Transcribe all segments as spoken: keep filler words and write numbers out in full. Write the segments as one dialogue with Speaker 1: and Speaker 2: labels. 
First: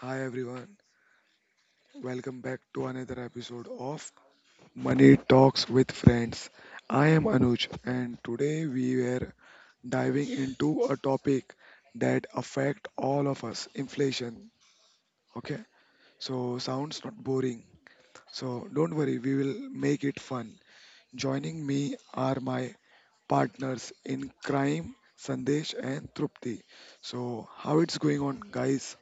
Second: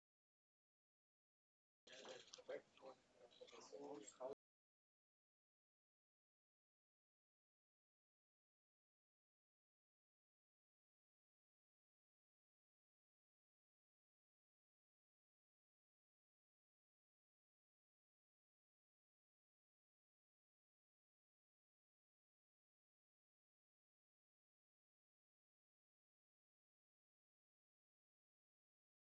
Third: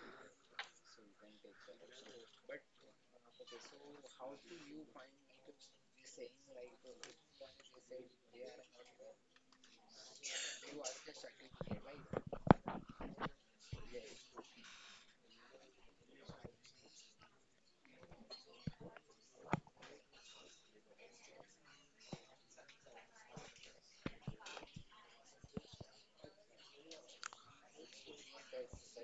Speaker 1: hi everyone, welcome back to another episode of Money Talks with Friends. I am Anuj, and today we were diving into a topic that affect all of us inflation. Okay, so sounds not boring, so don't worry, we will make it fun. Joining me are my partners in crime, Sandesh and Trupti. So, how it's going on, guys?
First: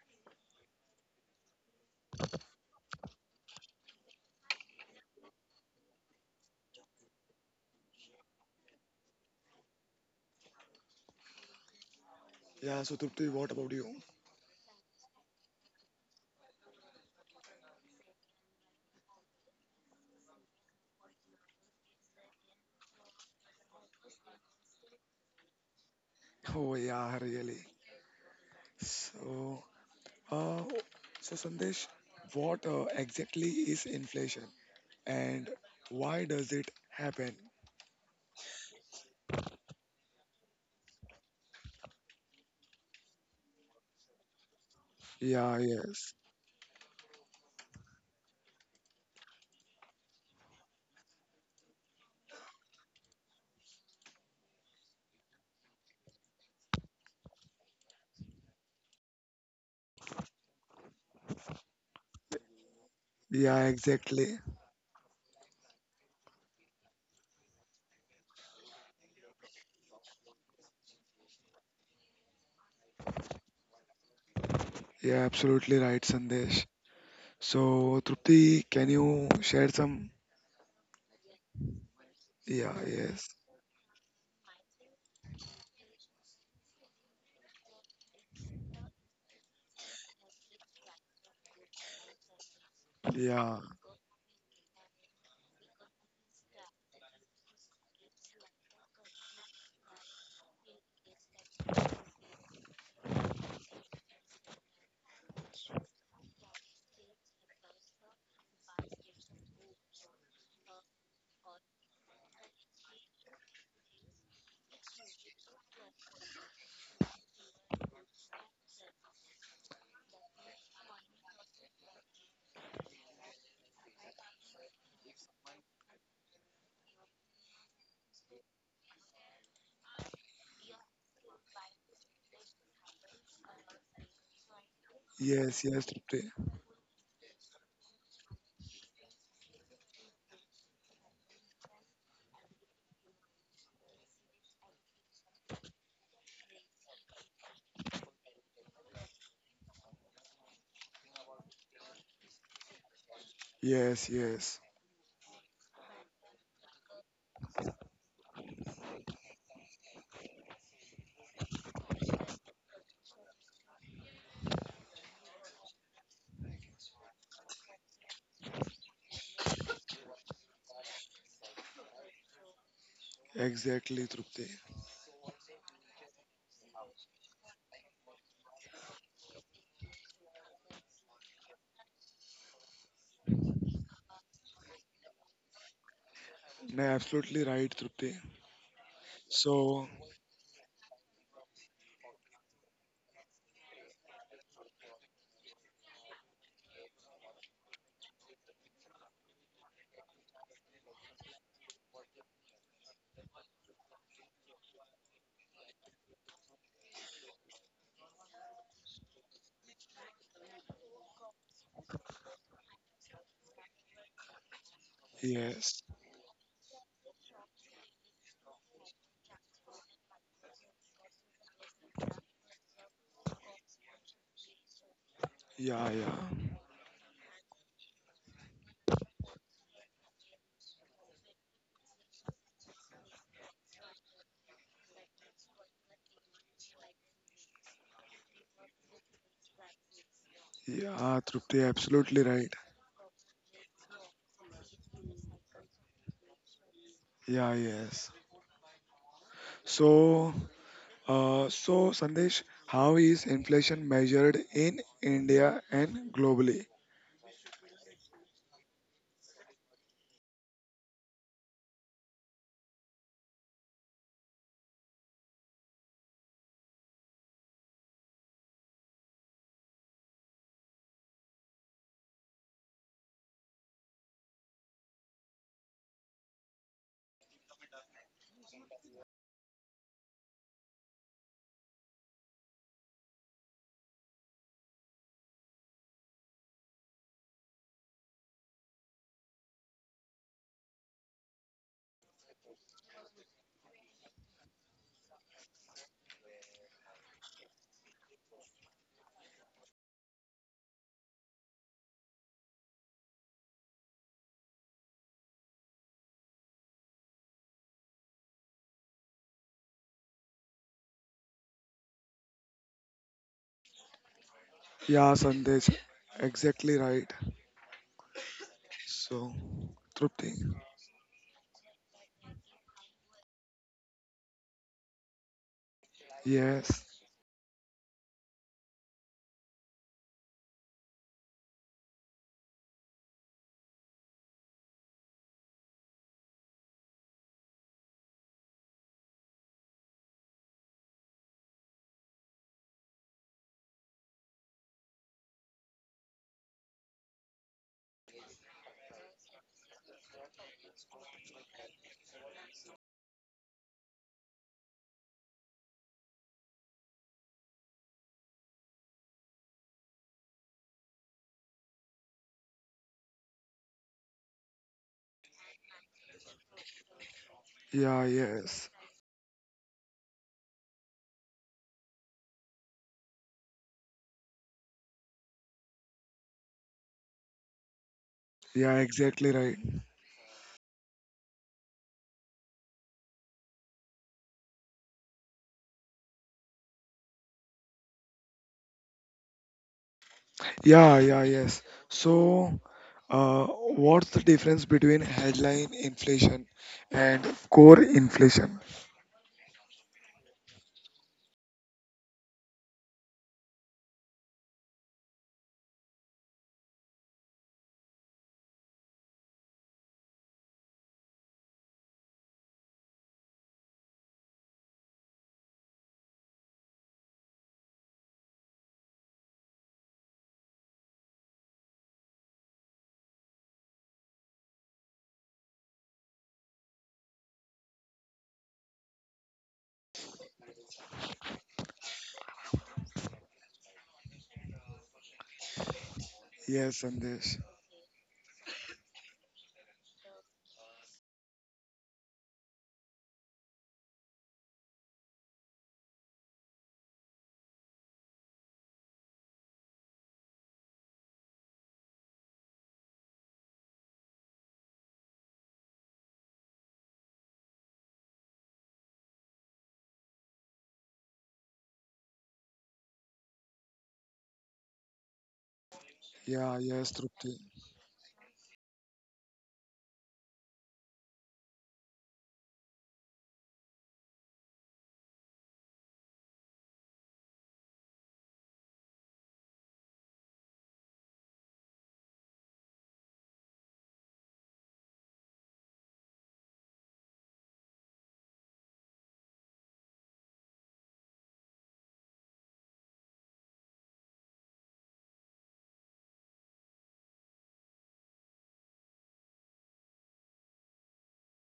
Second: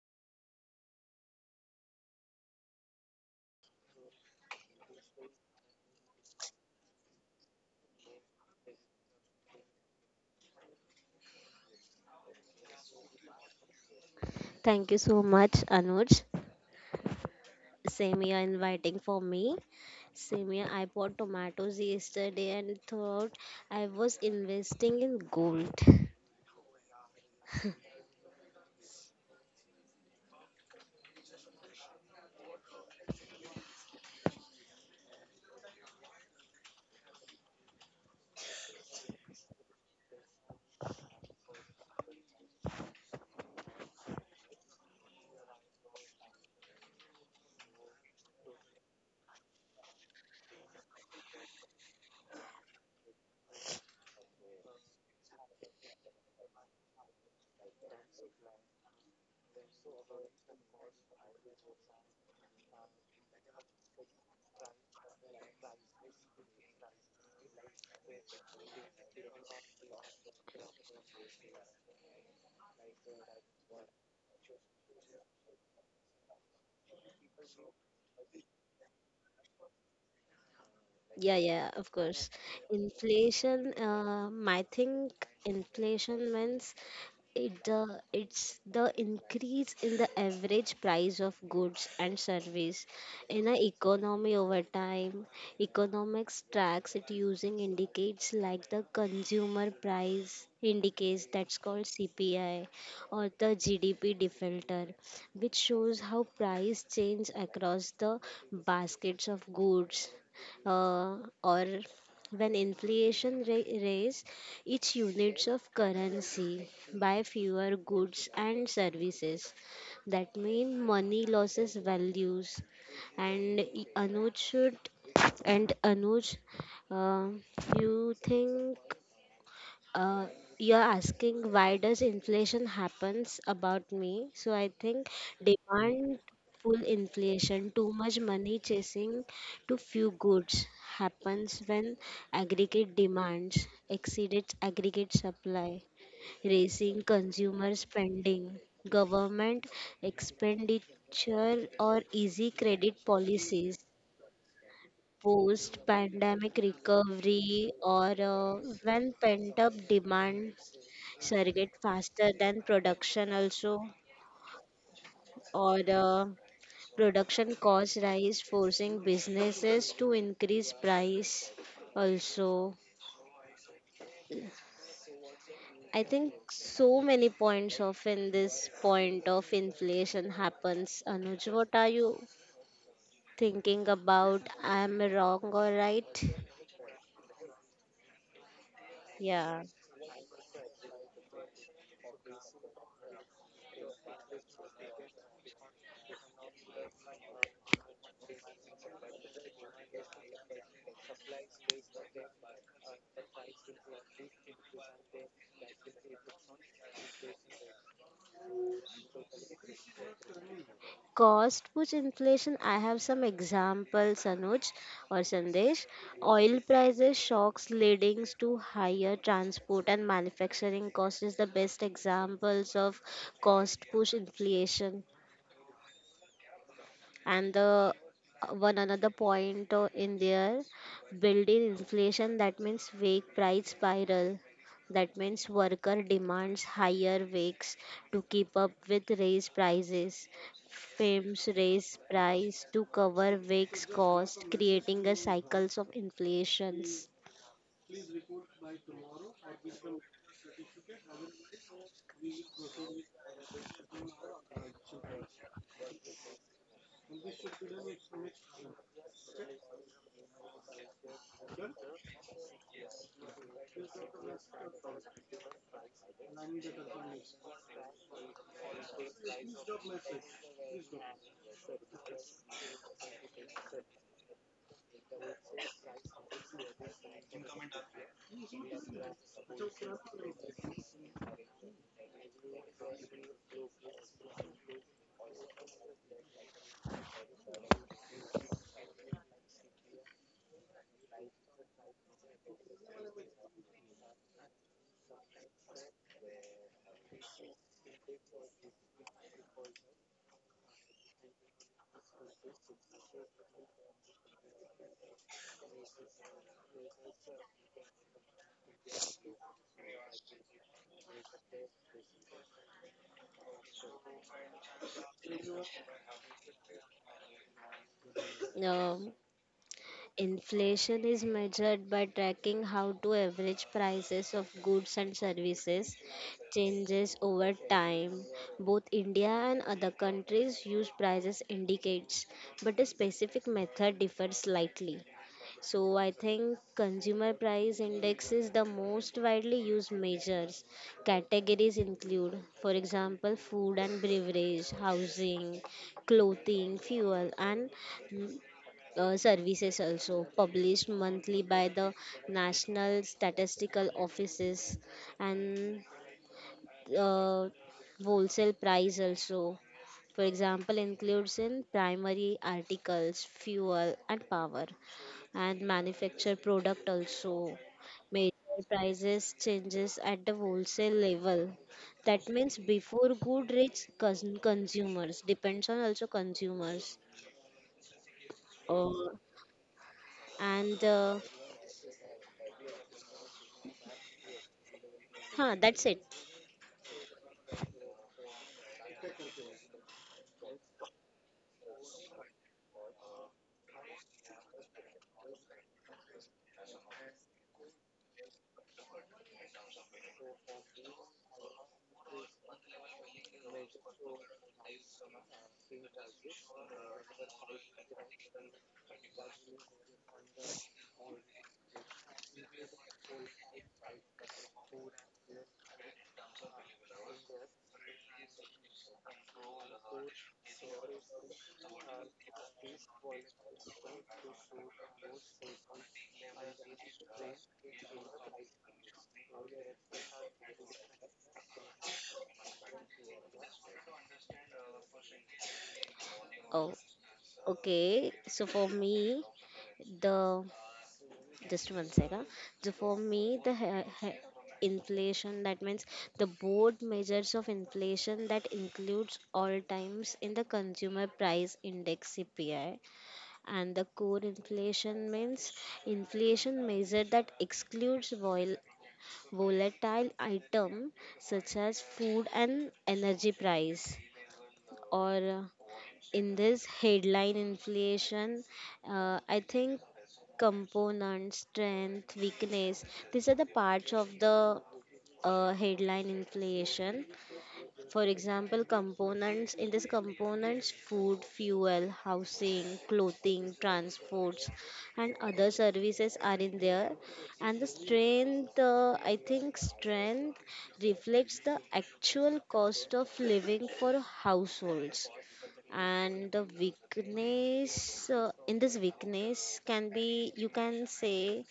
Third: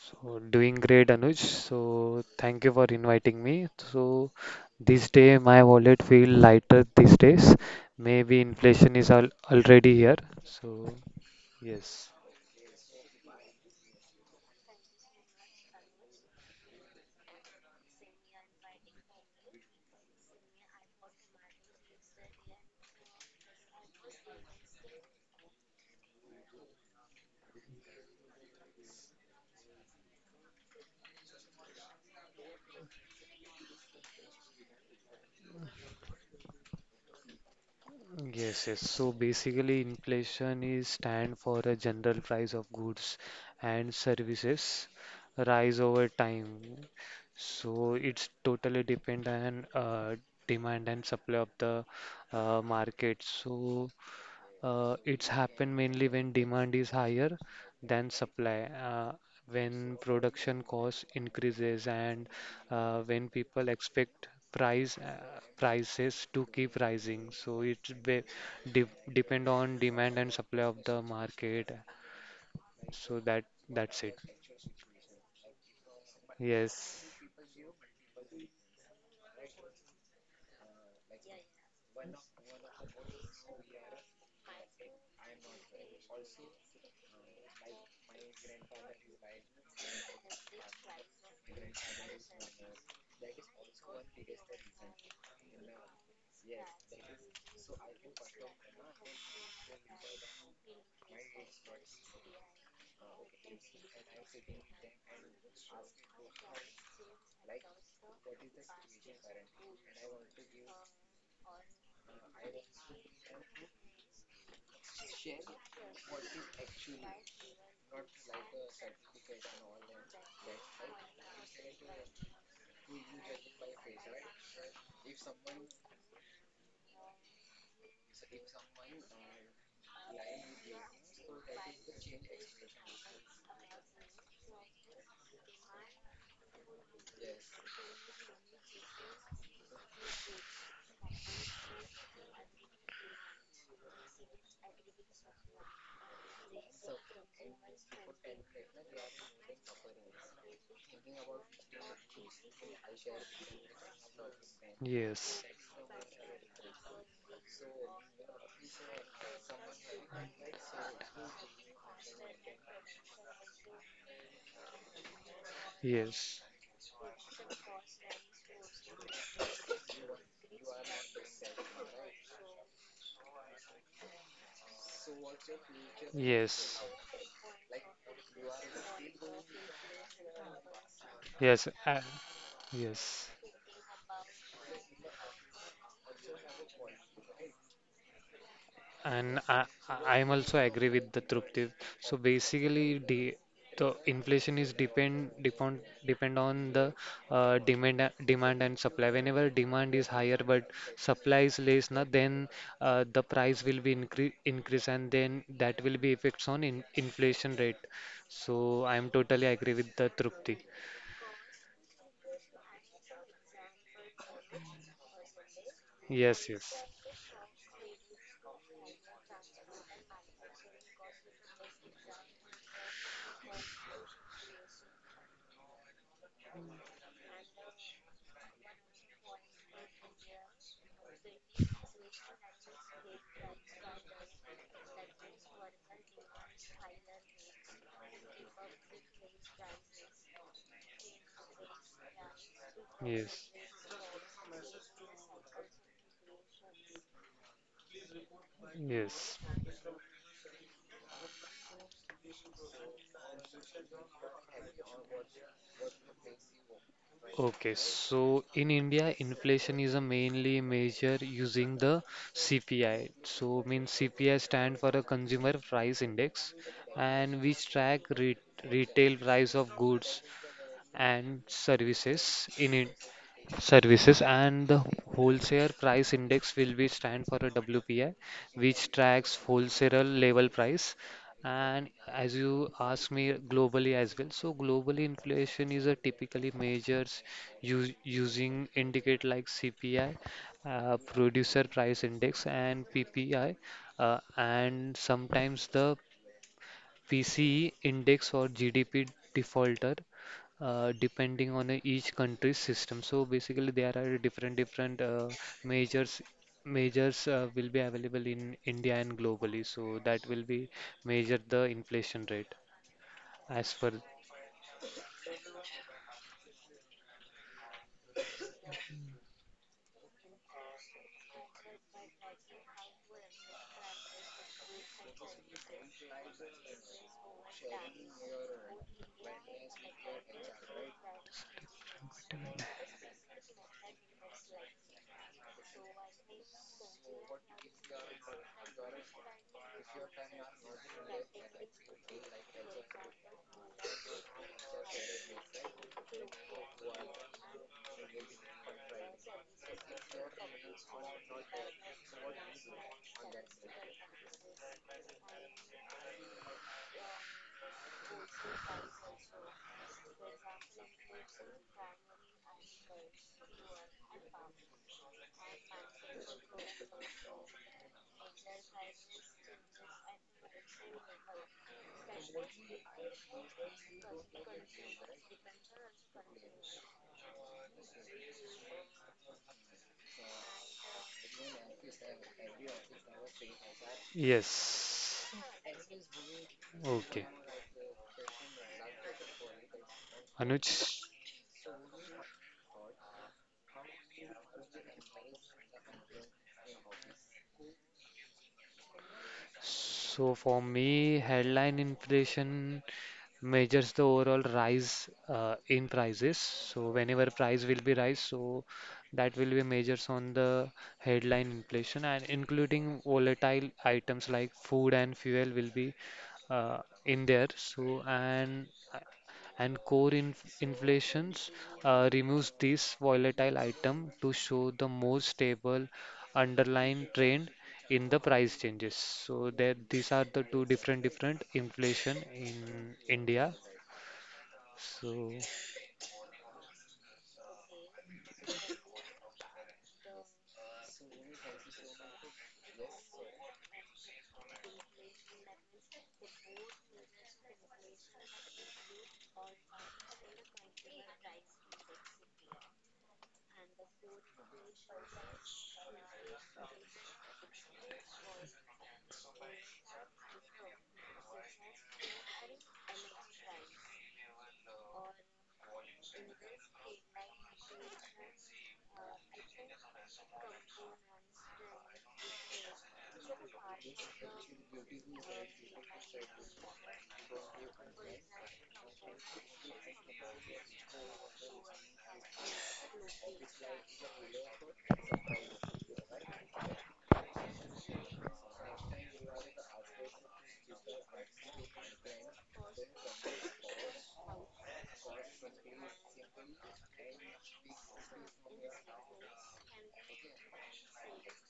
Speaker 2: So doing great, Anuj. So thank you for inviting me. So this day my wallet feel lighter these days. Maybe inflation is al already here. So yes.
Speaker 1: Yeah, so Trupti, what about you?
Speaker 3: Thank you so much, Anuj. Samia inviting for me. Samia, I bought tomatoes yesterday and thought I was investing in gold.
Speaker 1: Oh yeah, really. So, uh, so Sandesh, what uh, exactly is inflation and why does it happen?
Speaker 2: Yes, yes. So basically, inflation is stand for a general price of goods and services
Speaker 1: Yeah,
Speaker 2: rise over
Speaker 1: yes.
Speaker 2: time. So it's totally depend on uh, demand and supply of the uh, market. So Uh, it's happened mainly when demand is higher than supply, uh, when production cost increases, and uh, when
Speaker 1: Yeah,
Speaker 2: people expect
Speaker 1: exactly.
Speaker 2: price uh, prices to keep rising. So it be, de depend on demand and supply of the market. So that that's it.
Speaker 1: Yeah, absolutely right, Sandesh.
Speaker 2: Yes,
Speaker 1: So, Trupti, can you share some?
Speaker 3: Yeah, yeah, of course.
Speaker 1: Yeah, yes.
Speaker 3: Inflation, um, I think inflation means It the it's the increase in the average price of goods and service in an
Speaker 1: Yeah,
Speaker 3: economy over time. Economics tracks it using indicates like the consumer price indicates that's called C P I or the G D P deflator, which shows how price change across the baskets of goods uh, or when inflation ra- its units of currency buy fewer goods and services. That means money loses values. And Anuj should and Anuj, uh, you think uh, you're asking why does inflation happens about me? So I think
Speaker 1: yes, yes,
Speaker 3: demand
Speaker 1: Trupti.
Speaker 3: full inflation, too much money chasing to few goods happens when aggregate demands exceeds aggregate supply, raising consumer spending, government expenditure or easy credit policies
Speaker 1: Yes, yes.
Speaker 2: yes,
Speaker 3: post pandemic recovery or uh, when pent up demand surrogate faster than production also or uh,
Speaker 2: yes,
Speaker 3: production cost rise forcing businesses to increase price also.
Speaker 1: Exactly, Trupti.
Speaker 3: I think
Speaker 2: yes,
Speaker 3: so many points of in this point of inflation happens. Anuj,
Speaker 2: yes,
Speaker 3: what are
Speaker 2: uh,
Speaker 3: you
Speaker 2: yes.
Speaker 3: thinking about? I'm wrong or right?
Speaker 1: No, absolutely right, Trupti.
Speaker 2: And
Speaker 3: Yeah,
Speaker 2: I,
Speaker 1: So,
Speaker 2: I am also agree with the Trupti. So basically, the the inflation is depend depend depend on the uh, demand a- demand and supply. Whenever demand is higher but supply is less, na, then uh, the price will be increase increase, and then that will be effects on in inflation rate. So I am totally agree with the Trupti.
Speaker 3: cost push inflation, I have some examples, Anuj or
Speaker 1: yes.
Speaker 3: Sandesh.
Speaker 2: Yes,
Speaker 3: Oil
Speaker 2: yes,
Speaker 3: prices shocks leading to higher transport and manufacturing cost is the best examples of cost push inflation.
Speaker 1: Yeah, yeah.
Speaker 3: And the uh, one another point uh, in there, built-in inflation, that means wage price spiral, that means worker demands higher wages to keep up with raised prices.
Speaker 1: Yeah,
Speaker 3: Firms
Speaker 1: Trupti,
Speaker 3: raise
Speaker 1: absolutely right.
Speaker 3: price to cover
Speaker 2: yes,
Speaker 3: wage cost, creating a cycles of inflations.
Speaker 1: Yeah, yes.
Speaker 2: yes.
Speaker 1: So, uh, so Sandesh, how is inflation measured in India and globally?
Speaker 2: Okay, so in India, inflation is a mainly measure using the C P I. So, means C P I stand for a consumer price index, and which track re retail price of goods and services in it services and the wholesale price index will be stand for a W P I which tracks wholesale level price. And as you ask me globally as well, so globally inflation is a typically measures u- using indicate like C P I, uh, producer price index and P P I, uh, and sometimes the P C E index or G D P defaulter, uh, depending on a- each country's system. So basically, there are different different uh, measures measures uh, will be available in India and globally. So that will be measure the inflation rate as per
Speaker 1: Yeah, Sandesh, exactly right.
Speaker 3: Um,
Speaker 1: So, Trupti,
Speaker 3: Inflation is measured by tracking how to average prices of goods and services
Speaker 1: yes,
Speaker 3: changes over time. Both India and other countries use prices indicates, but the specific method differs slightly. So I think consumer price index is the most widely used measures. Categories include, for example, food and beverage, housing, clothing, fuel, and uh, services also published monthly by the national statistical offices and uh, wholesale price also, for example, includes in primary articles, fuel and power, and manufactured product also,
Speaker 1: yeah,
Speaker 3: major
Speaker 1: yes,
Speaker 3: prices changes at the wholesale level, that means before good reach cons- consumers depends on also consumers.
Speaker 1: yeah,
Speaker 3: uh,
Speaker 1: exactly right.
Speaker 3: and uh,
Speaker 2: yes.
Speaker 3: Huh, that's it.
Speaker 2: Okay, Anuj.
Speaker 1: Yeah, yeah, yes. So, uh, what's the difference between headline inflation and core inflation?
Speaker 2: So for me, headline inflation measures the overall rise uh, in prices. So whenever price will be rise, so that will be measures on the headline inflation and including volatile items like food and fuel will be uh, in there. So and and core inf inflations uh, removes this volatile item to show the more stable underlying trend in the price changes. So there, these are the two different different inflation in India. So
Speaker 3: Oh,
Speaker 1: Yes, Sandesh.
Speaker 3: okay. So for me, the just one second. So for me, the he- he- inflation that means the board measures of inflation that includes all times in the consumer price index C P I, and the core inflation means inflation measure that excludes vol- volatile item such as food and energy price, or in
Speaker 1: Yeah,
Speaker 3: this
Speaker 1: yes, Trupti.
Speaker 3: headline inflation, uh, I think component strength weakness, these are the parts of the uh, headline inflation. For example, components in this components, food, fuel, housing, clothing, transports, and other services are in there. And the strength, uh, I think, strength reflects the actual cost of living for households, and the weakness, uh, in this weakness, can be, you can say,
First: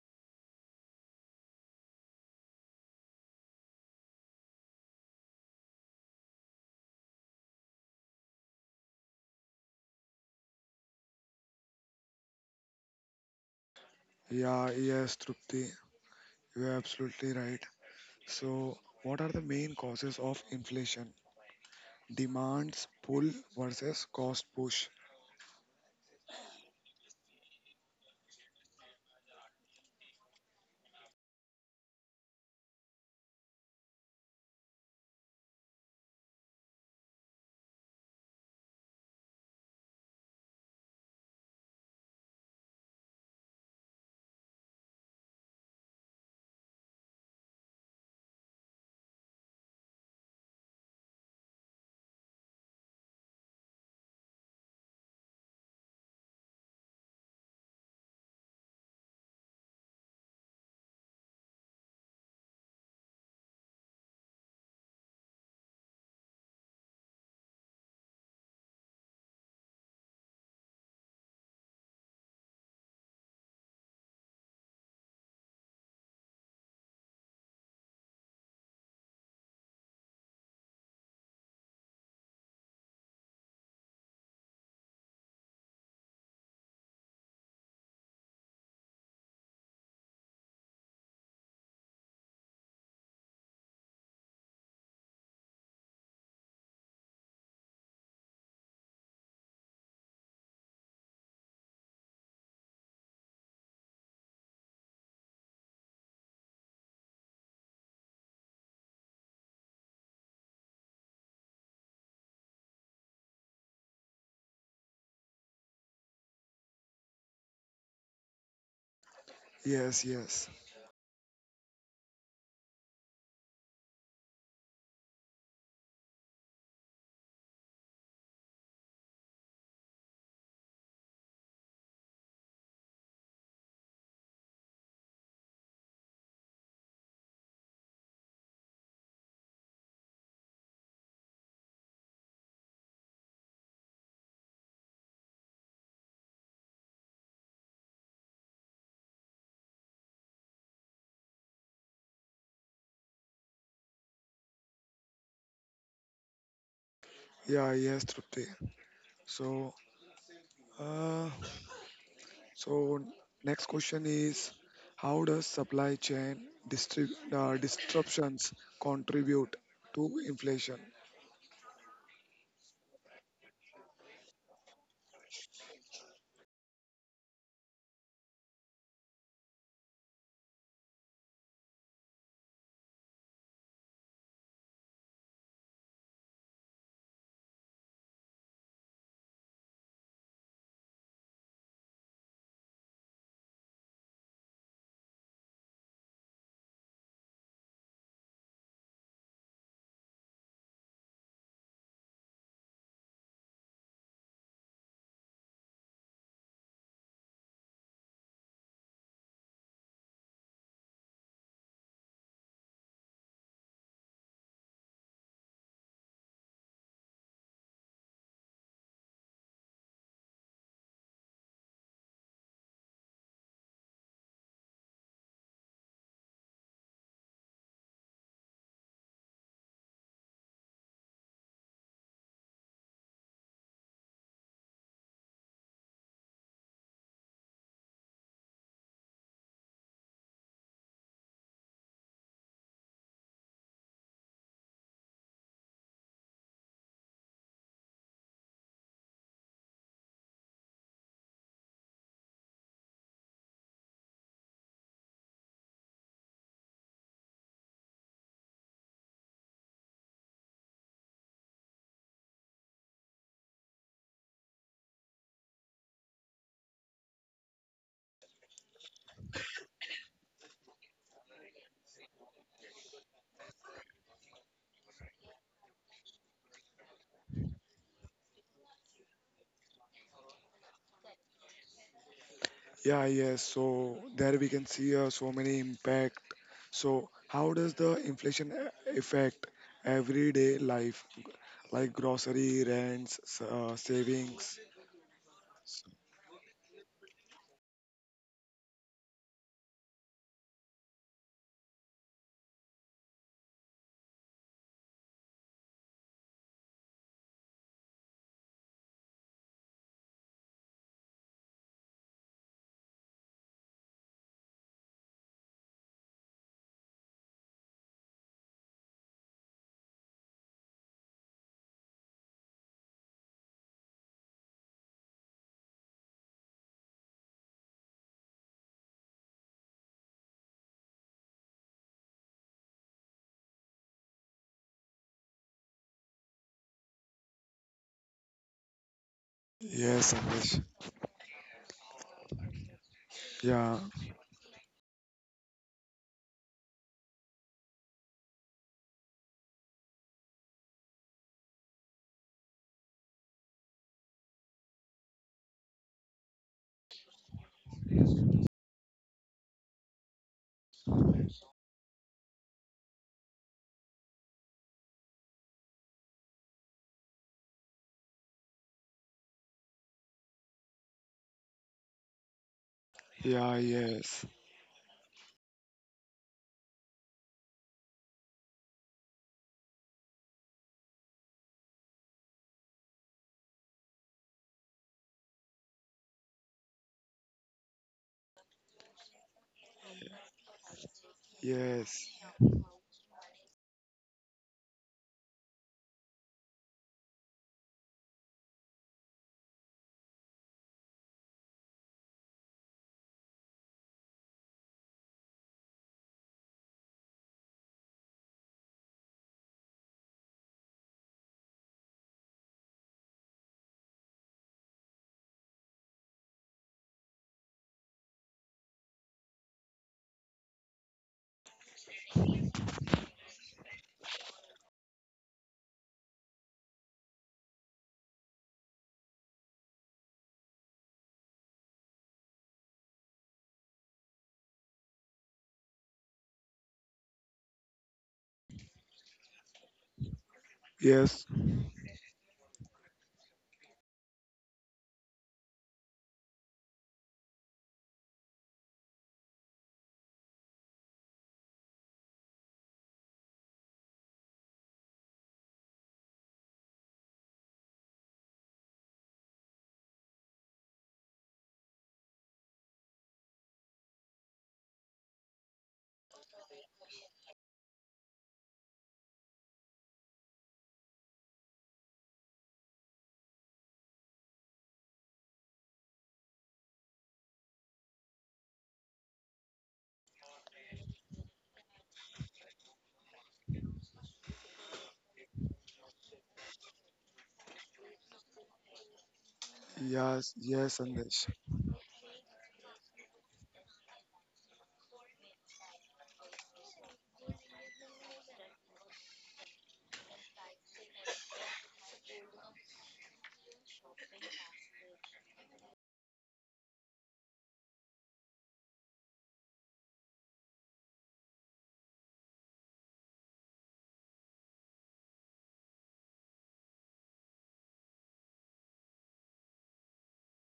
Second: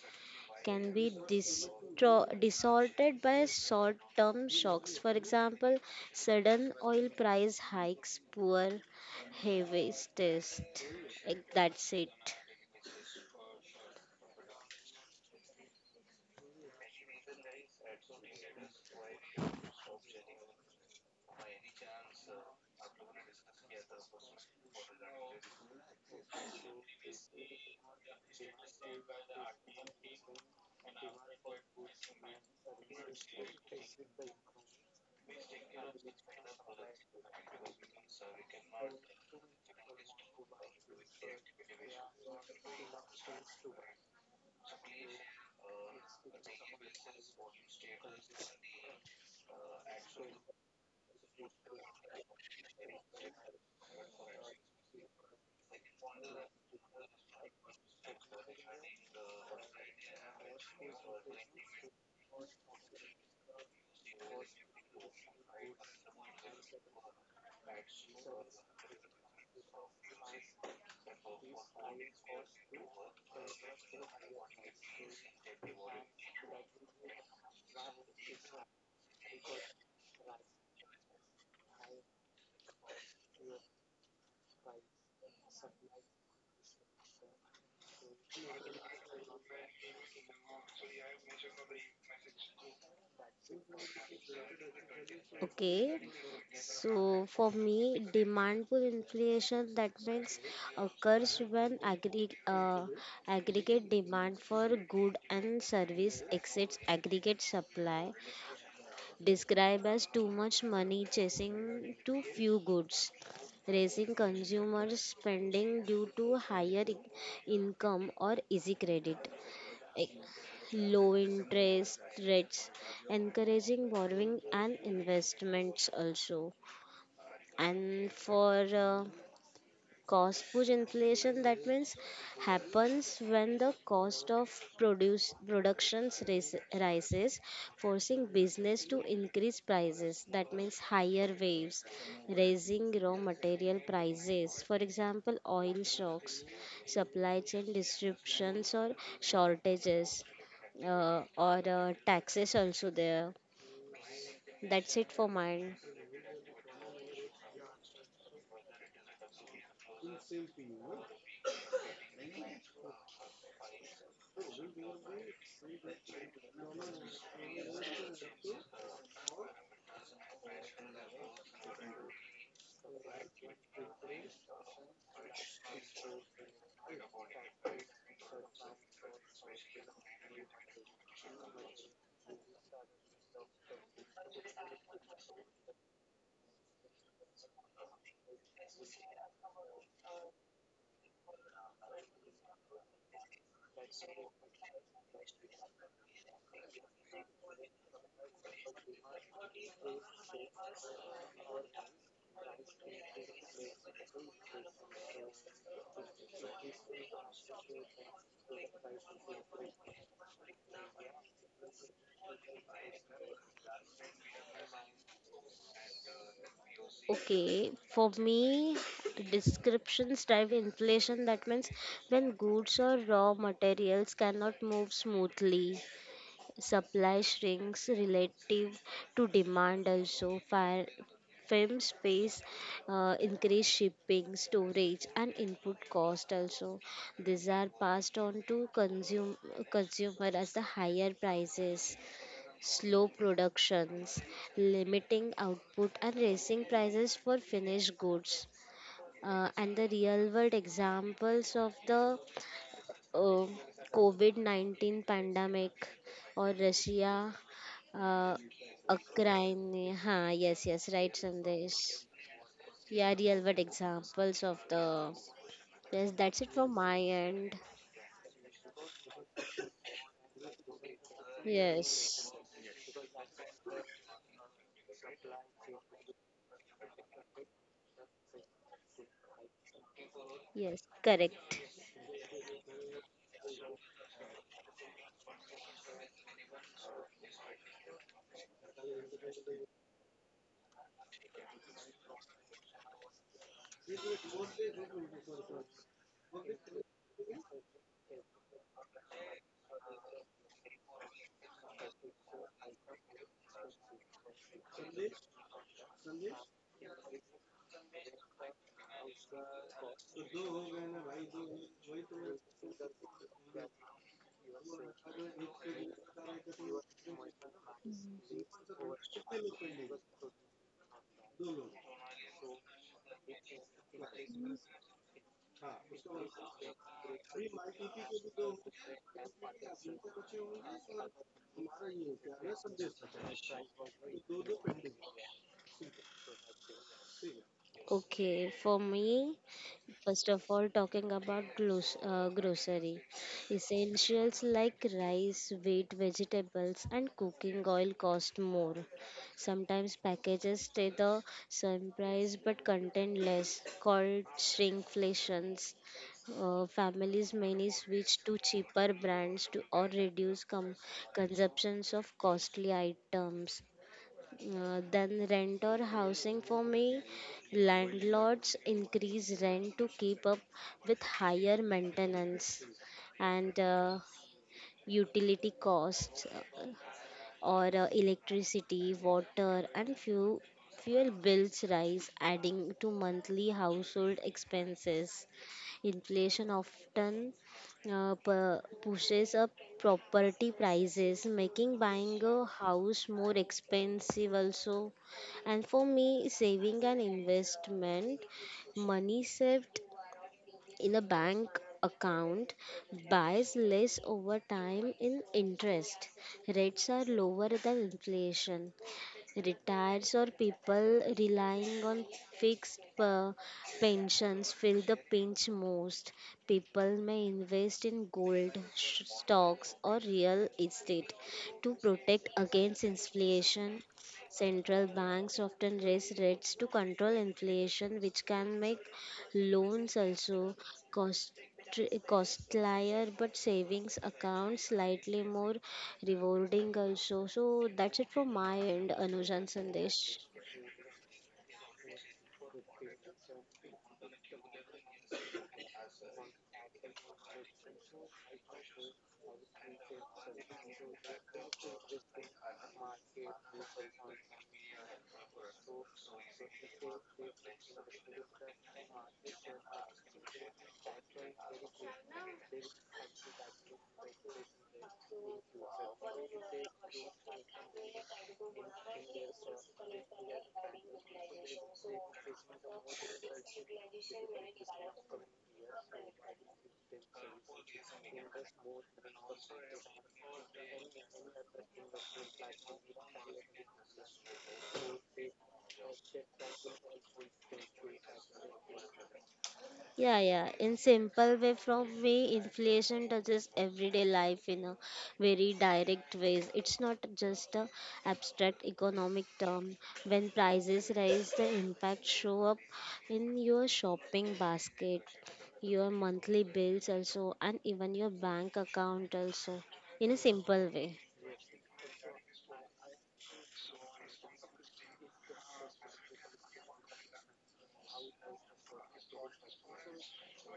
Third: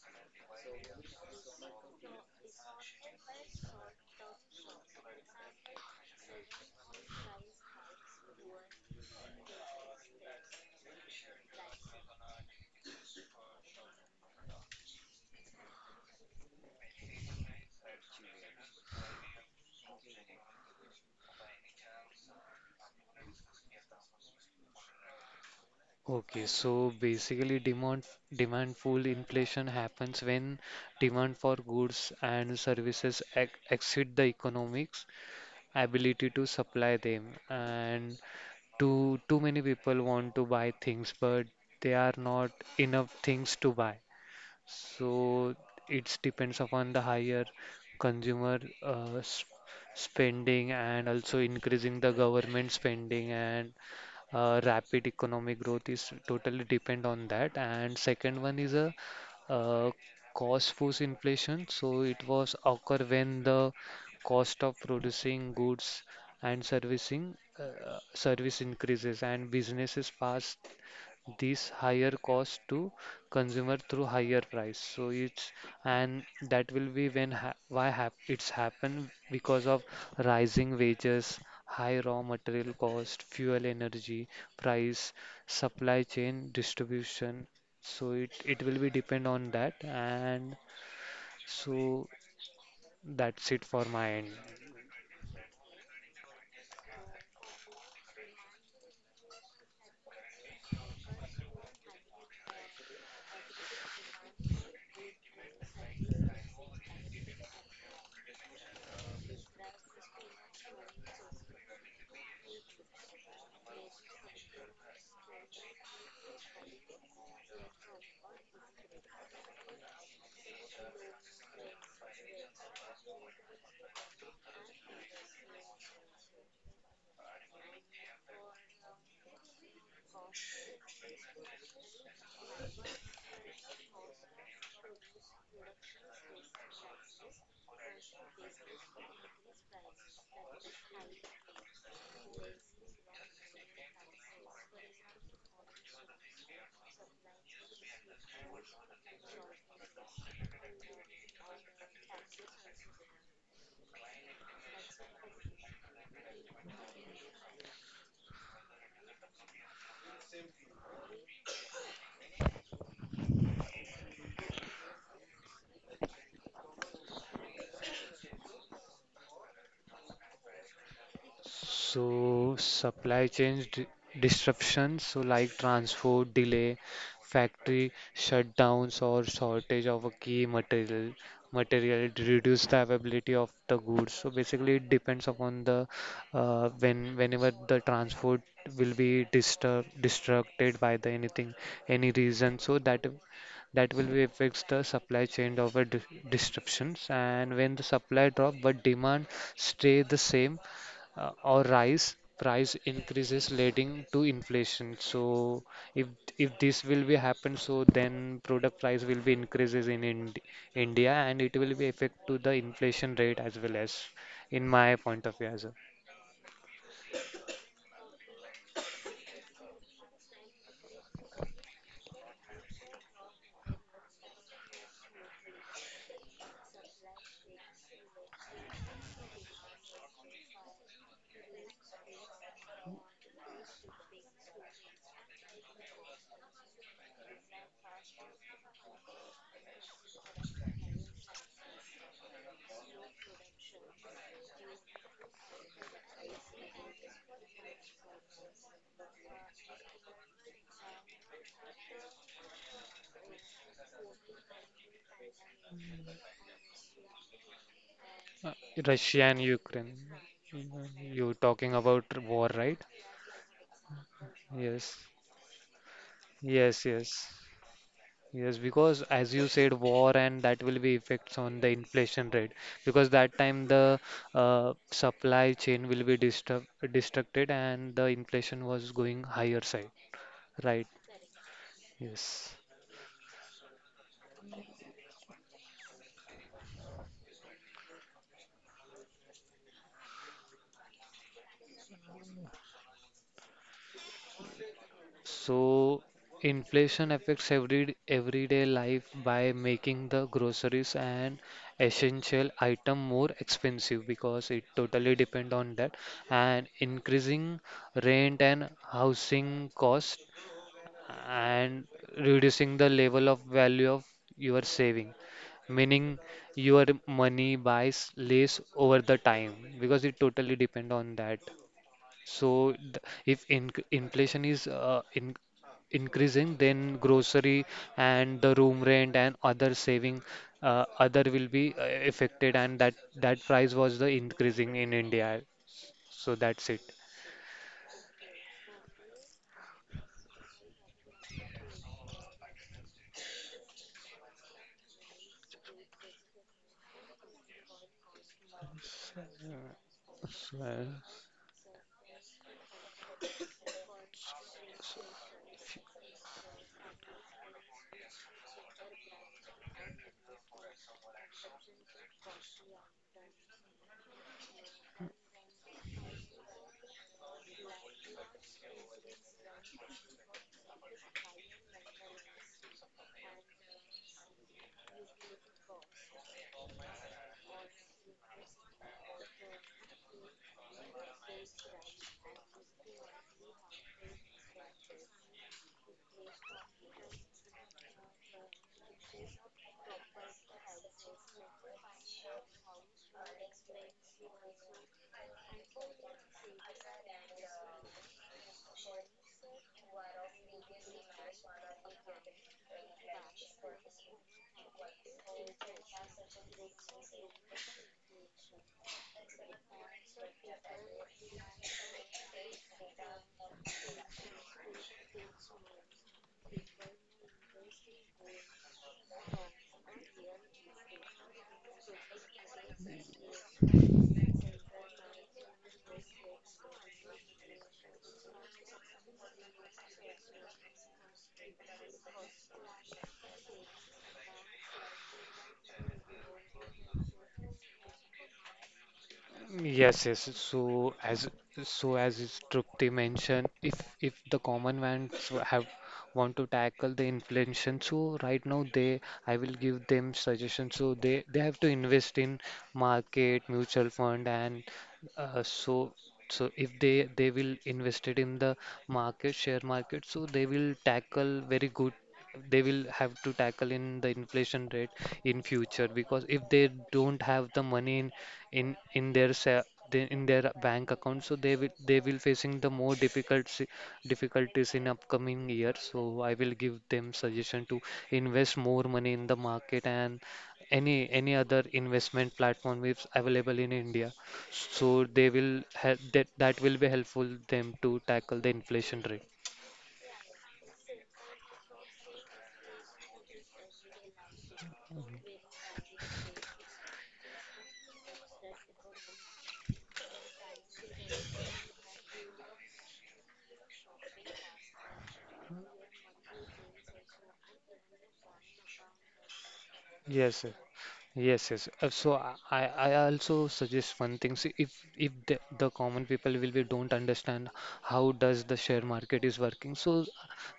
Speaker 3: can be distro- distorted by short term shocks. For example, sudden oil price hikes, poor harvest. That's it.
Speaker 1: Yeah, yes, Trupti. You're absolutely right. So, what are the main causes of inflation? Demands pull versus cost push.
Speaker 2: okay, so basically demand demand full inflation happens when demand for goods and services ex exceed the economics ability to supply them, and too too many people want to buy things, but there are not enough things to buy. So it depends upon the higher consumer uh, s- spending and also increasing the government spending and uh, rapid economic growth is totally depend on that. And second one is a uh, cost push inflation. So it was occur when the cost of producing goods and servicing uh, service increases and businesses pass these higher costs to consumer through higher price. So it's and that will be when ha why hap it's happened because of rising wages, high raw material cost, fuel energy price, supply chain distribution. So it it will be depend on that. And so that's it for my end.
Speaker 3: Okay, So for me, demand pull inflation that means occurs when aggregate uh, aggregate demand for good and service exceeds aggregate supply, described as too much money chasing too few goods, raising consumer spending due to higher i- income or easy credit,
Speaker 1: Yes,
Speaker 3: e-
Speaker 1: yes.
Speaker 3: low interest rates, encouraging borrowing and investments also. And for uh, cost push inflation, that means happens when the cost of produce productions ris- rises, forcing business to increase prices, that means higher waves, raising raw material prices, for example, oil shocks, supply chain disruptions or shortages, uh, or uh, taxes also there. That's it for mine.
Speaker 1: Yeah, yes, Trupti. So, uh, so next question is how does supply chain distri- uh, disruptions contribute to inflation?
Speaker 2: So supply chains di- disruptions, so like transport delay, factory shutdowns or shortage of a key material, material to reduce the availability of the goods. So basically, it depends upon the uh, when whenever the transport will be disturb disrupted by the anything any reason. So that that will be affects the supply chain of a dis- disruptions and when the supply drop but demand stay the same uh, or rise, price increases leading to inflation. So if if this will be happen, so then product price will be increases in Ind India and it will be affect to the inflation rate as well as in my point of view as well.
Speaker 3: Okay, for me, descriptions drive inflation. That means when goods or raw materials cannot move smoothly, supply shrinks relative to demand. Also, Fir- firms space uh, increase shipping, storage, and input cost. Also, these are passed on to consume consumer as the higher prices, slow productions, limiting output, and raising prices for finished goods. Uh, and the real world examples of the uh, COVID nineteen pandemic or Russia, uh,
Speaker 2: Uh, Russia and
Speaker 3: Ukraine.
Speaker 2: Ukraine.
Speaker 3: Huh,
Speaker 2: You
Speaker 3: yes, yes, right,
Speaker 2: you talking
Speaker 3: Sandesh.
Speaker 2: about war, right?
Speaker 3: Yeah, real world examples of the.
Speaker 2: Yes.
Speaker 3: Yes, that's it from
Speaker 2: Yes,
Speaker 3: my
Speaker 2: yes.
Speaker 3: end.
Speaker 2: Yes, because as you said, war and that will be effects on the inflation
Speaker 3: Yes,
Speaker 2: rate because that time the uh, supply chain will be disturb distracted and the inflation was going higher side.
Speaker 3: yes,
Speaker 2: Right.
Speaker 3: correct.
Speaker 2: Yes.
Speaker 1: Yeah, yes. So there we can see uh, so many impact. So how does the inflation a- affect everyday life? Like grocery, rents, s- uh, savings.
Speaker 2: So inflation affects every everyday life by making the groceries and essential item more expensive because it totally depend on that and increasing rent and housing cost and reducing the level of value of your saving, meaning your money buys less over the time because it totally depend on that. So th- if in inflation is uh, in increasing, then grocery and the room rent and other saving uh, other will be uh, affected and that that price was the increasing in India. So that's it.
Speaker 3: Okay, for me,
Speaker 1: Yes,
Speaker 3: first of
Speaker 1: Amrish.
Speaker 3: all, talking about glos- uh, grocery
Speaker 1: Yeah,
Speaker 3: essentials like rice, wheat, vegetables, and cooking oil cost more. Sometimes packages
Speaker 2: So,
Speaker 3: stay the same price but contain less, called shrinkflations. Uh, families many switch to cheaper brands to or reduce com- consumptions of costly items. Uh, then rent or housing for me, landlords increase rent to keep up with higher maintenance
Speaker 1: yeah,
Speaker 3: and uh,
Speaker 1: yes,
Speaker 3: utility costs, or uh, electricity, water, and fuel fuel bills rise, adding to monthly household expenses. Inflation often uh, pu- pushes up property prices, making
Speaker 1: yes,
Speaker 3: buying a house more expensive also. And for me, saving and investment, money saved in a bank account buys less over time in interest. Rates are lower than inflation. Retirees or people relying on fixed uh, pensions feel the pinch most. People may invest in gold, sh- stocks, or real estate to protect against inflation. Central banks often raise rates to control inflation, which can make loans also cost costlier but savings account slightly more rewarding also. So that's it from my end, Anuj and
Speaker 2: Yes,
Speaker 3: Sandesh.
Speaker 2: yes. So
Speaker 1: yes,
Speaker 2: as so as is Trupti mentioned, if if the common ones have want to tackle the inflation, so right now they I will give them suggestions. So they they have to invest in market, mutual fund, and uh, so so if they they will invest it in the market, share market, so they will tackle very good they will have to tackle in the inflation rate in future because if they don't have the money in in in their sa- the- in their bank account, so they will they will facing the more difficult si- difficulties in upcoming year. So I will give them suggestion to invest more money in the market and any any other investment platform which is available in India. So they will help that that will be helpful them to tackle the inflation rate.
Speaker 3: Yeah,
Speaker 1: yes,
Speaker 3: yeah. In
Speaker 1: yes, Sandesh.
Speaker 3: simple way from me, inflation touches everyday life in a very direct ways. It's not just a abstract economic term. When prices rise, the impact show up in your shopping basket, your monthly bills also, and even your bank account also. In a
Speaker 2: Yes, sir.
Speaker 3: simple way.
Speaker 2: Yes, yes. Uh, So I, I I also suggest one thing. See, if if the, the common people will be don't understand how does the share market is working, so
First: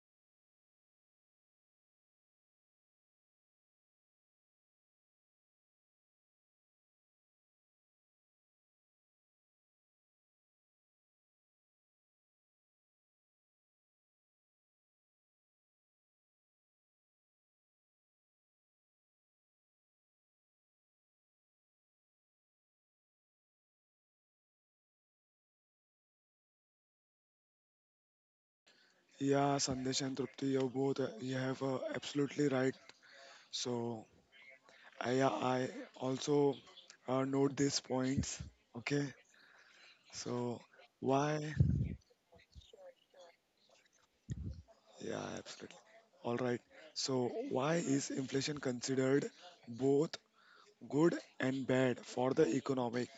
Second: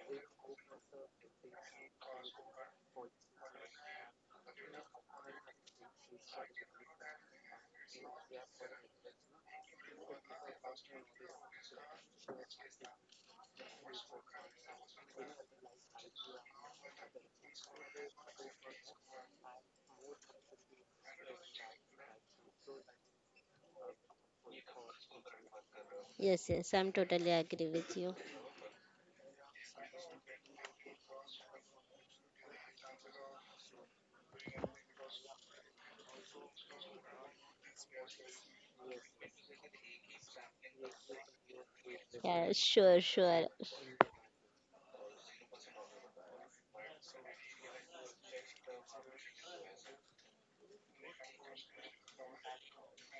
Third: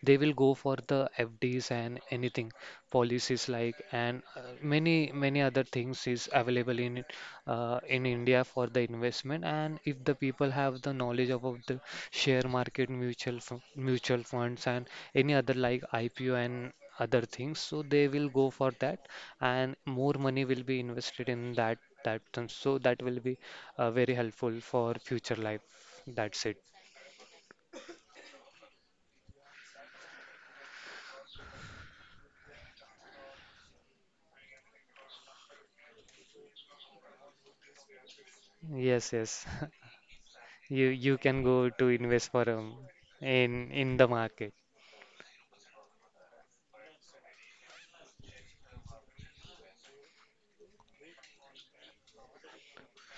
Speaker 2: they will go for the F Ds and anything policies like and uh, many many other things is available in it, uh, in India for the investment. And if the people have the knowledge about the share market, mutual fu- mutual funds and any other like I P O and other things, so they will go for that and more money will be invested in that that term. So that will be uh, very helpful for future life. That's
Speaker 3: Yes,
Speaker 2: it.
Speaker 3: yes, I'm totally agree with you.
Speaker 1: Yeah, Sandesh and Trupti, you both, uh, you have uh, absolutely right. So I, I also uh, note these points. Okay.
Speaker 2: Yes, yes.
Speaker 1: So
Speaker 2: You you can
Speaker 1: why?
Speaker 2: go to invest for
Speaker 3: Yeah,
Speaker 2: um,
Speaker 3: sure, sure.
Speaker 2: in in the market.
Speaker 1: Yeah, absolutely. All right. So why is inflation considered both good and bad for the economic?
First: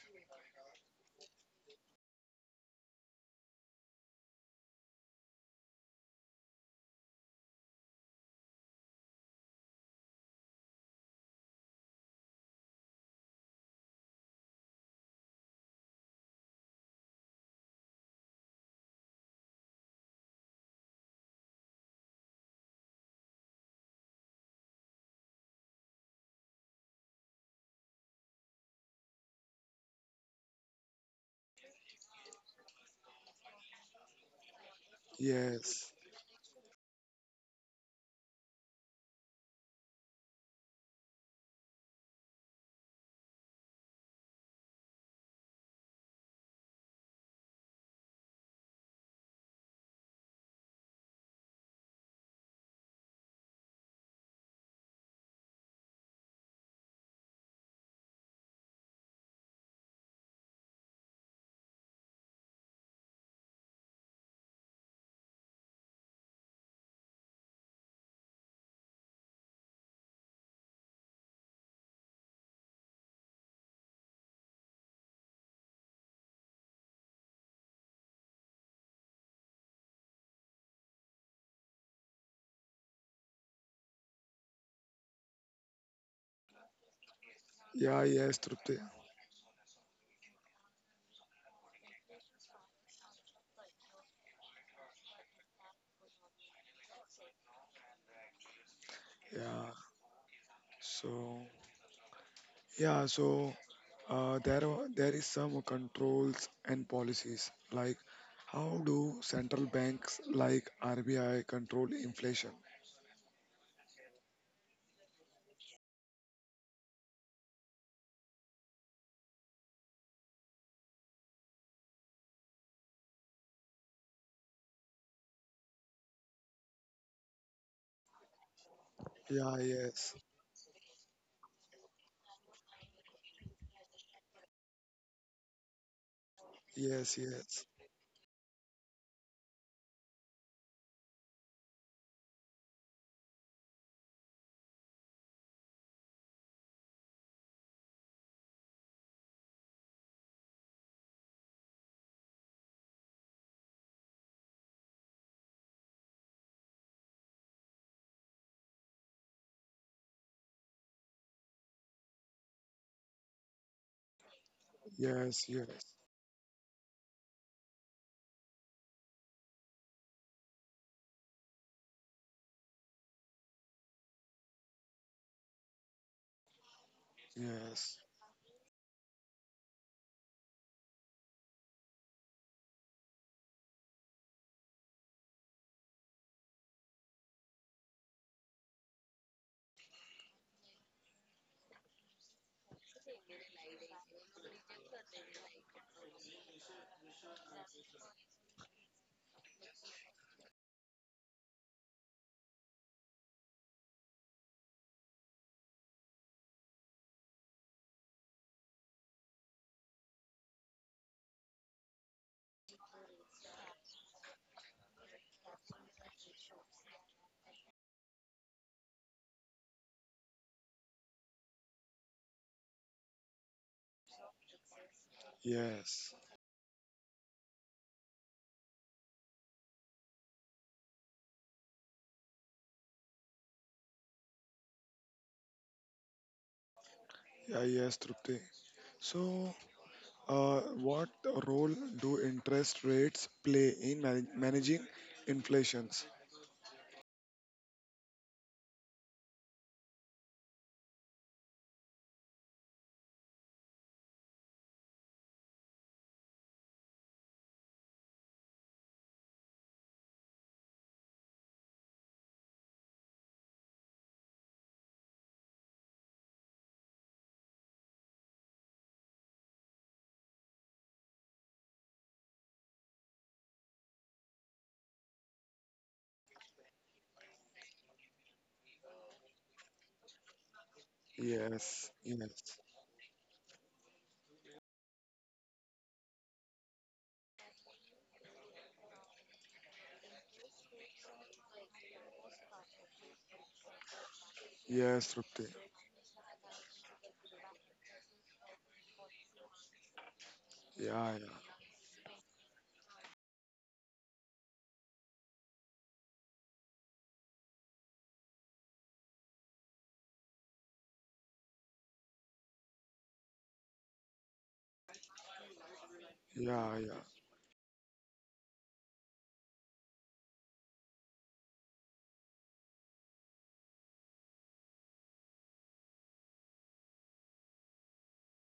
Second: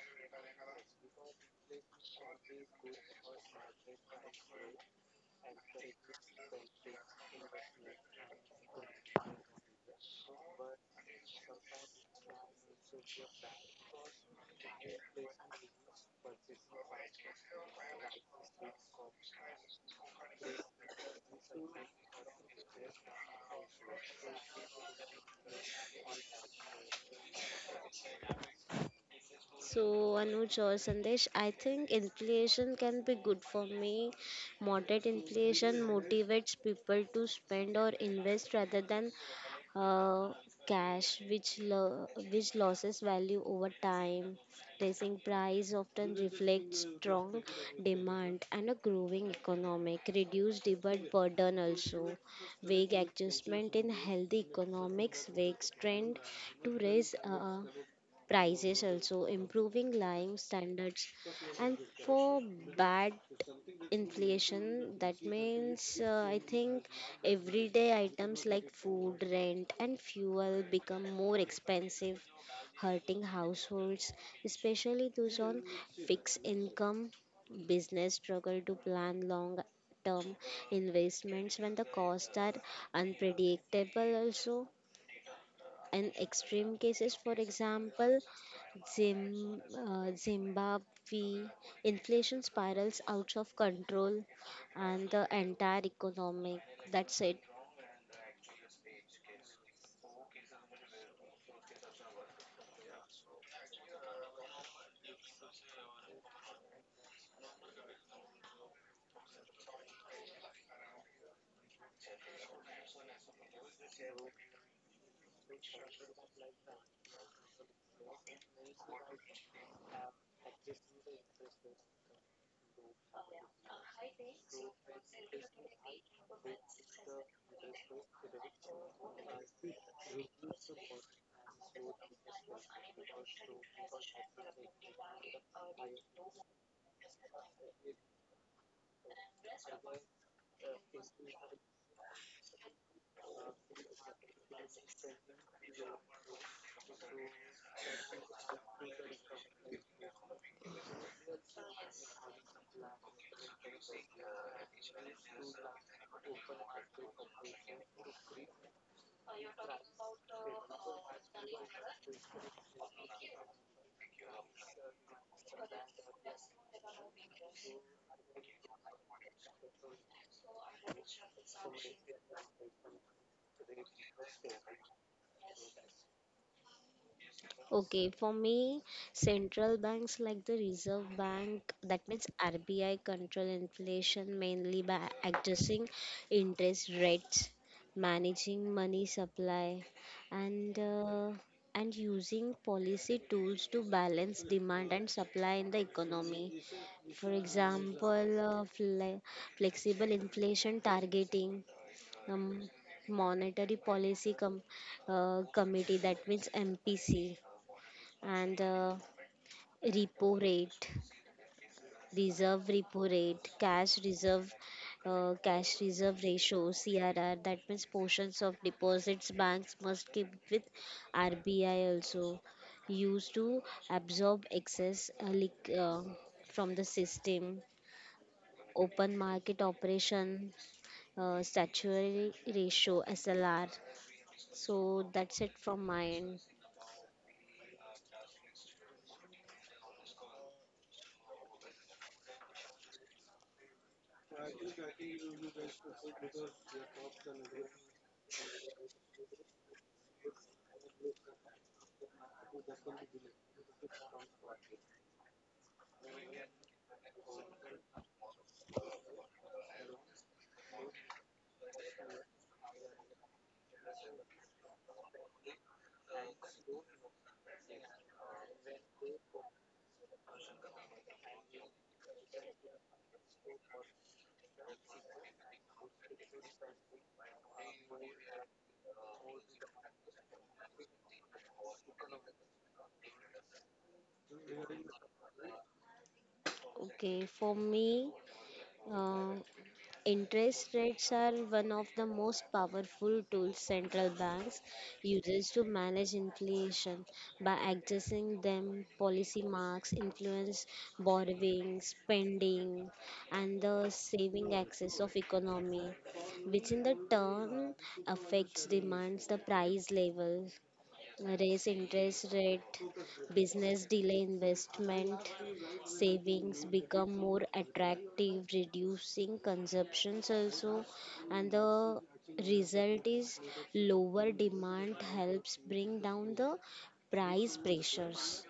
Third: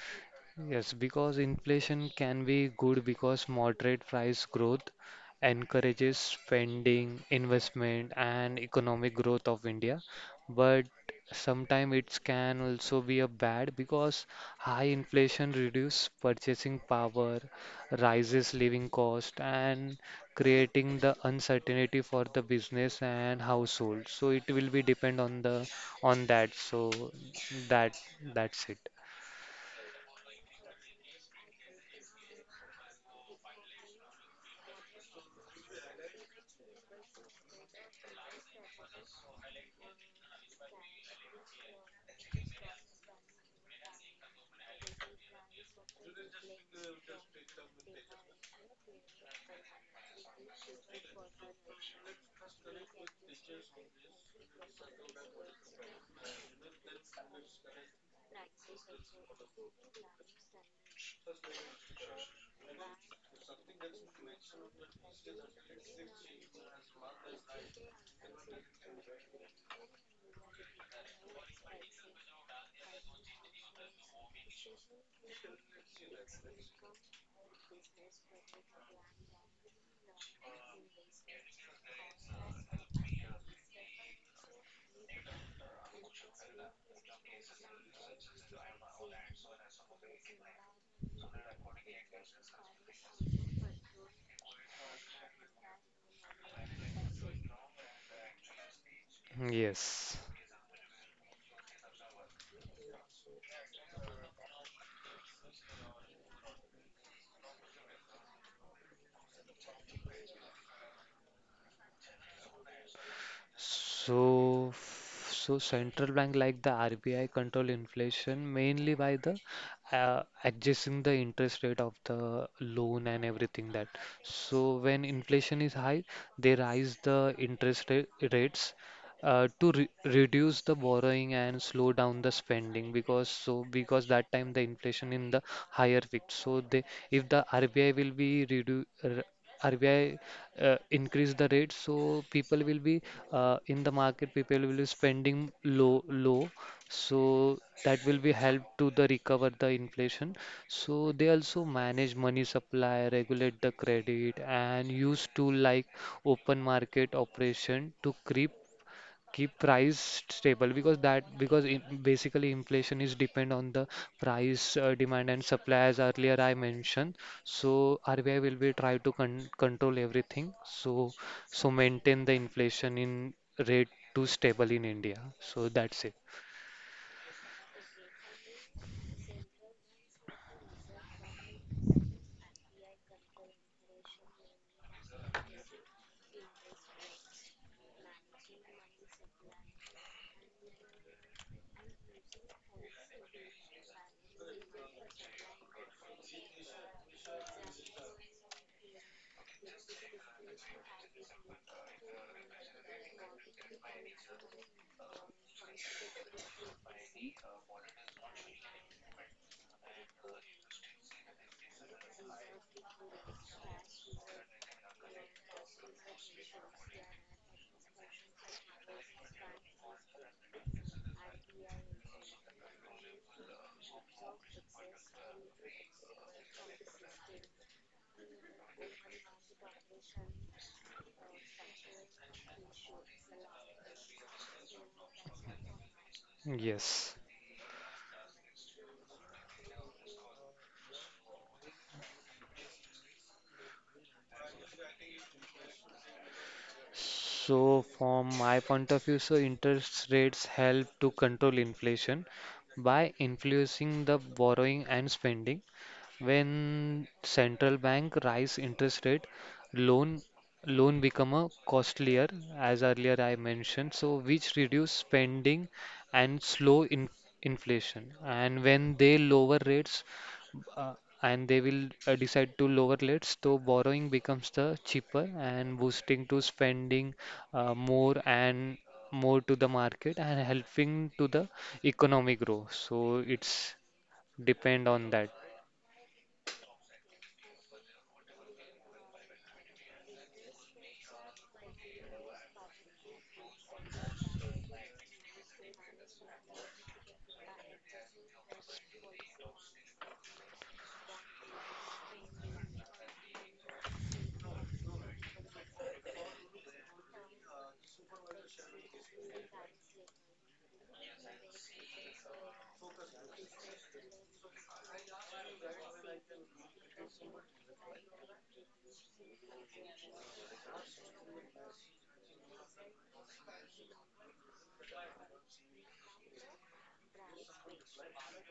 Speaker 2: Yes, because inflation can be good because moderate price growth encourages spending, investment, and economic growth of India. But sometimes it can also be a bad because high inflation reduces purchasing power, rises living cost, and creating the uncertainty for the business and household. So it will be depend on the on that. So that that's it.
Speaker 3: So, Anuj or Sandesh, I think inflation can be good for me. Moderate inflation
Speaker 1: Yes.
Speaker 3: motivates people to spend or invest rather than uh, cash, which lo- which loses value over time. Raising price often reflects strong demand and a growing economic. Reduced debt burden also. Vague adjustment in healthy economics, vague trend to raise. Uh, prices also improving living standards. And for bad inflation, that means, uh, I think, everyday items like food, rent and fuel become more expensive, hurting households, especially those on fixed income. Business struggle to plan long term investments when the costs are unpredictable also. In extreme cases, for
Speaker 1: Yeah,
Speaker 3: example,
Speaker 1: yes, Trupti.
Speaker 3: Zim, uh, Zimbabwe, inflation spirals out of control and the entire economic. That's it.
Speaker 1: Yeah.
Speaker 2: Yes.
Speaker 1: So, yeah, so uh, there are there is some controls and policies like how do central banks like R B I control inflation?
Speaker 2: So, f- so central bank like the R B I control inflation mainly by the uh, adjusting the interest rate of the loan and everything that. So when inflation is high, they raise the interest rate, rates uh,
Speaker 1: Yeah,
Speaker 2: to re
Speaker 1: yes.
Speaker 2: reduce the borrowing and slow down the spending because so because that time the inflation in the higher peak. So they
Speaker 1: Yes,
Speaker 2: if the
Speaker 1: yes.
Speaker 2: R B I will be redu r- RBI uh, increase the rate, so people will be uh, in the market people will be spending low low. So that will be help to the recover the inflation. So they also manage money supply, regulate the credit and use tool like open market operation to creep keep price stable because that because in, basically inflation is depend on the price uh, demand and
Speaker 1: Yes,
Speaker 2: supply as
Speaker 1: yes.
Speaker 2: earlier I mentioned. So R B I will be try to con control everything, so so maintain the inflation in rate to stable in India. So that's it.
Speaker 1: Yes.
Speaker 3: Okay, for me, central banks like the Reserve Bank, that means R B I, control inflation mainly by adjusting interest rates, managing money supply, and uh, and using policy tools to balance demand and supply in the economy. For example, uh, fle- flexible inflation targeting. Um, Monetary policy com- uh, committee, that means mpc, and uh, repo rate, reserve repo rate, cash reserve, uh, cash reserve ratio (C R R). That means portions of deposits banks must keep with R B I, also used to absorb excess uh, liq- uh,
Speaker 1: Yes.
Speaker 3: from the system. Open market operation, uh, statutory ratio (S L R). So that's it from my end.
Speaker 2: Yes.
Speaker 1: Yeah, yes, Trupti. So, uh, what role do interest rates play in man- managing inflations?
Speaker 2: So, from my point of view, so interest rates help to control inflation by influencing the borrowing and spending. When central bank rise interest rate, loan loan become a costlier, as earlier I mentioned, so which reduce spending and slow in inflation. And when they lower rates, uh, and they will uh, decide to lower rates, so borrowing becomes the cheaper and boosting to spending uh, more and more to the market and helping to the
Speaker 1: Yes,
Speaker 2: economic
Speaker 1: yes.
Speaker 2: growth. So it's depend on that.
Speaker 3: Okay, for me. Uh, Interest rates are one of the most powerful tools central banks
Speaker 1: Yes,
Speaker 3: uses
Speaker 1: Trupti.
Speaker 3: to manage inflation by accessing them policy marks influence
Speaker 1: Yeah, yeah.
Speaker 3: borrowing spending and the saving access of economy, which in the turn affects demands the price level. Raise interest rate, business delay investment, savings
Speaker 1: Yeah, yeah.
Speaker 3: become more attractive, reducing consumptions also, and the result is lower demand helps bring down the price pressures.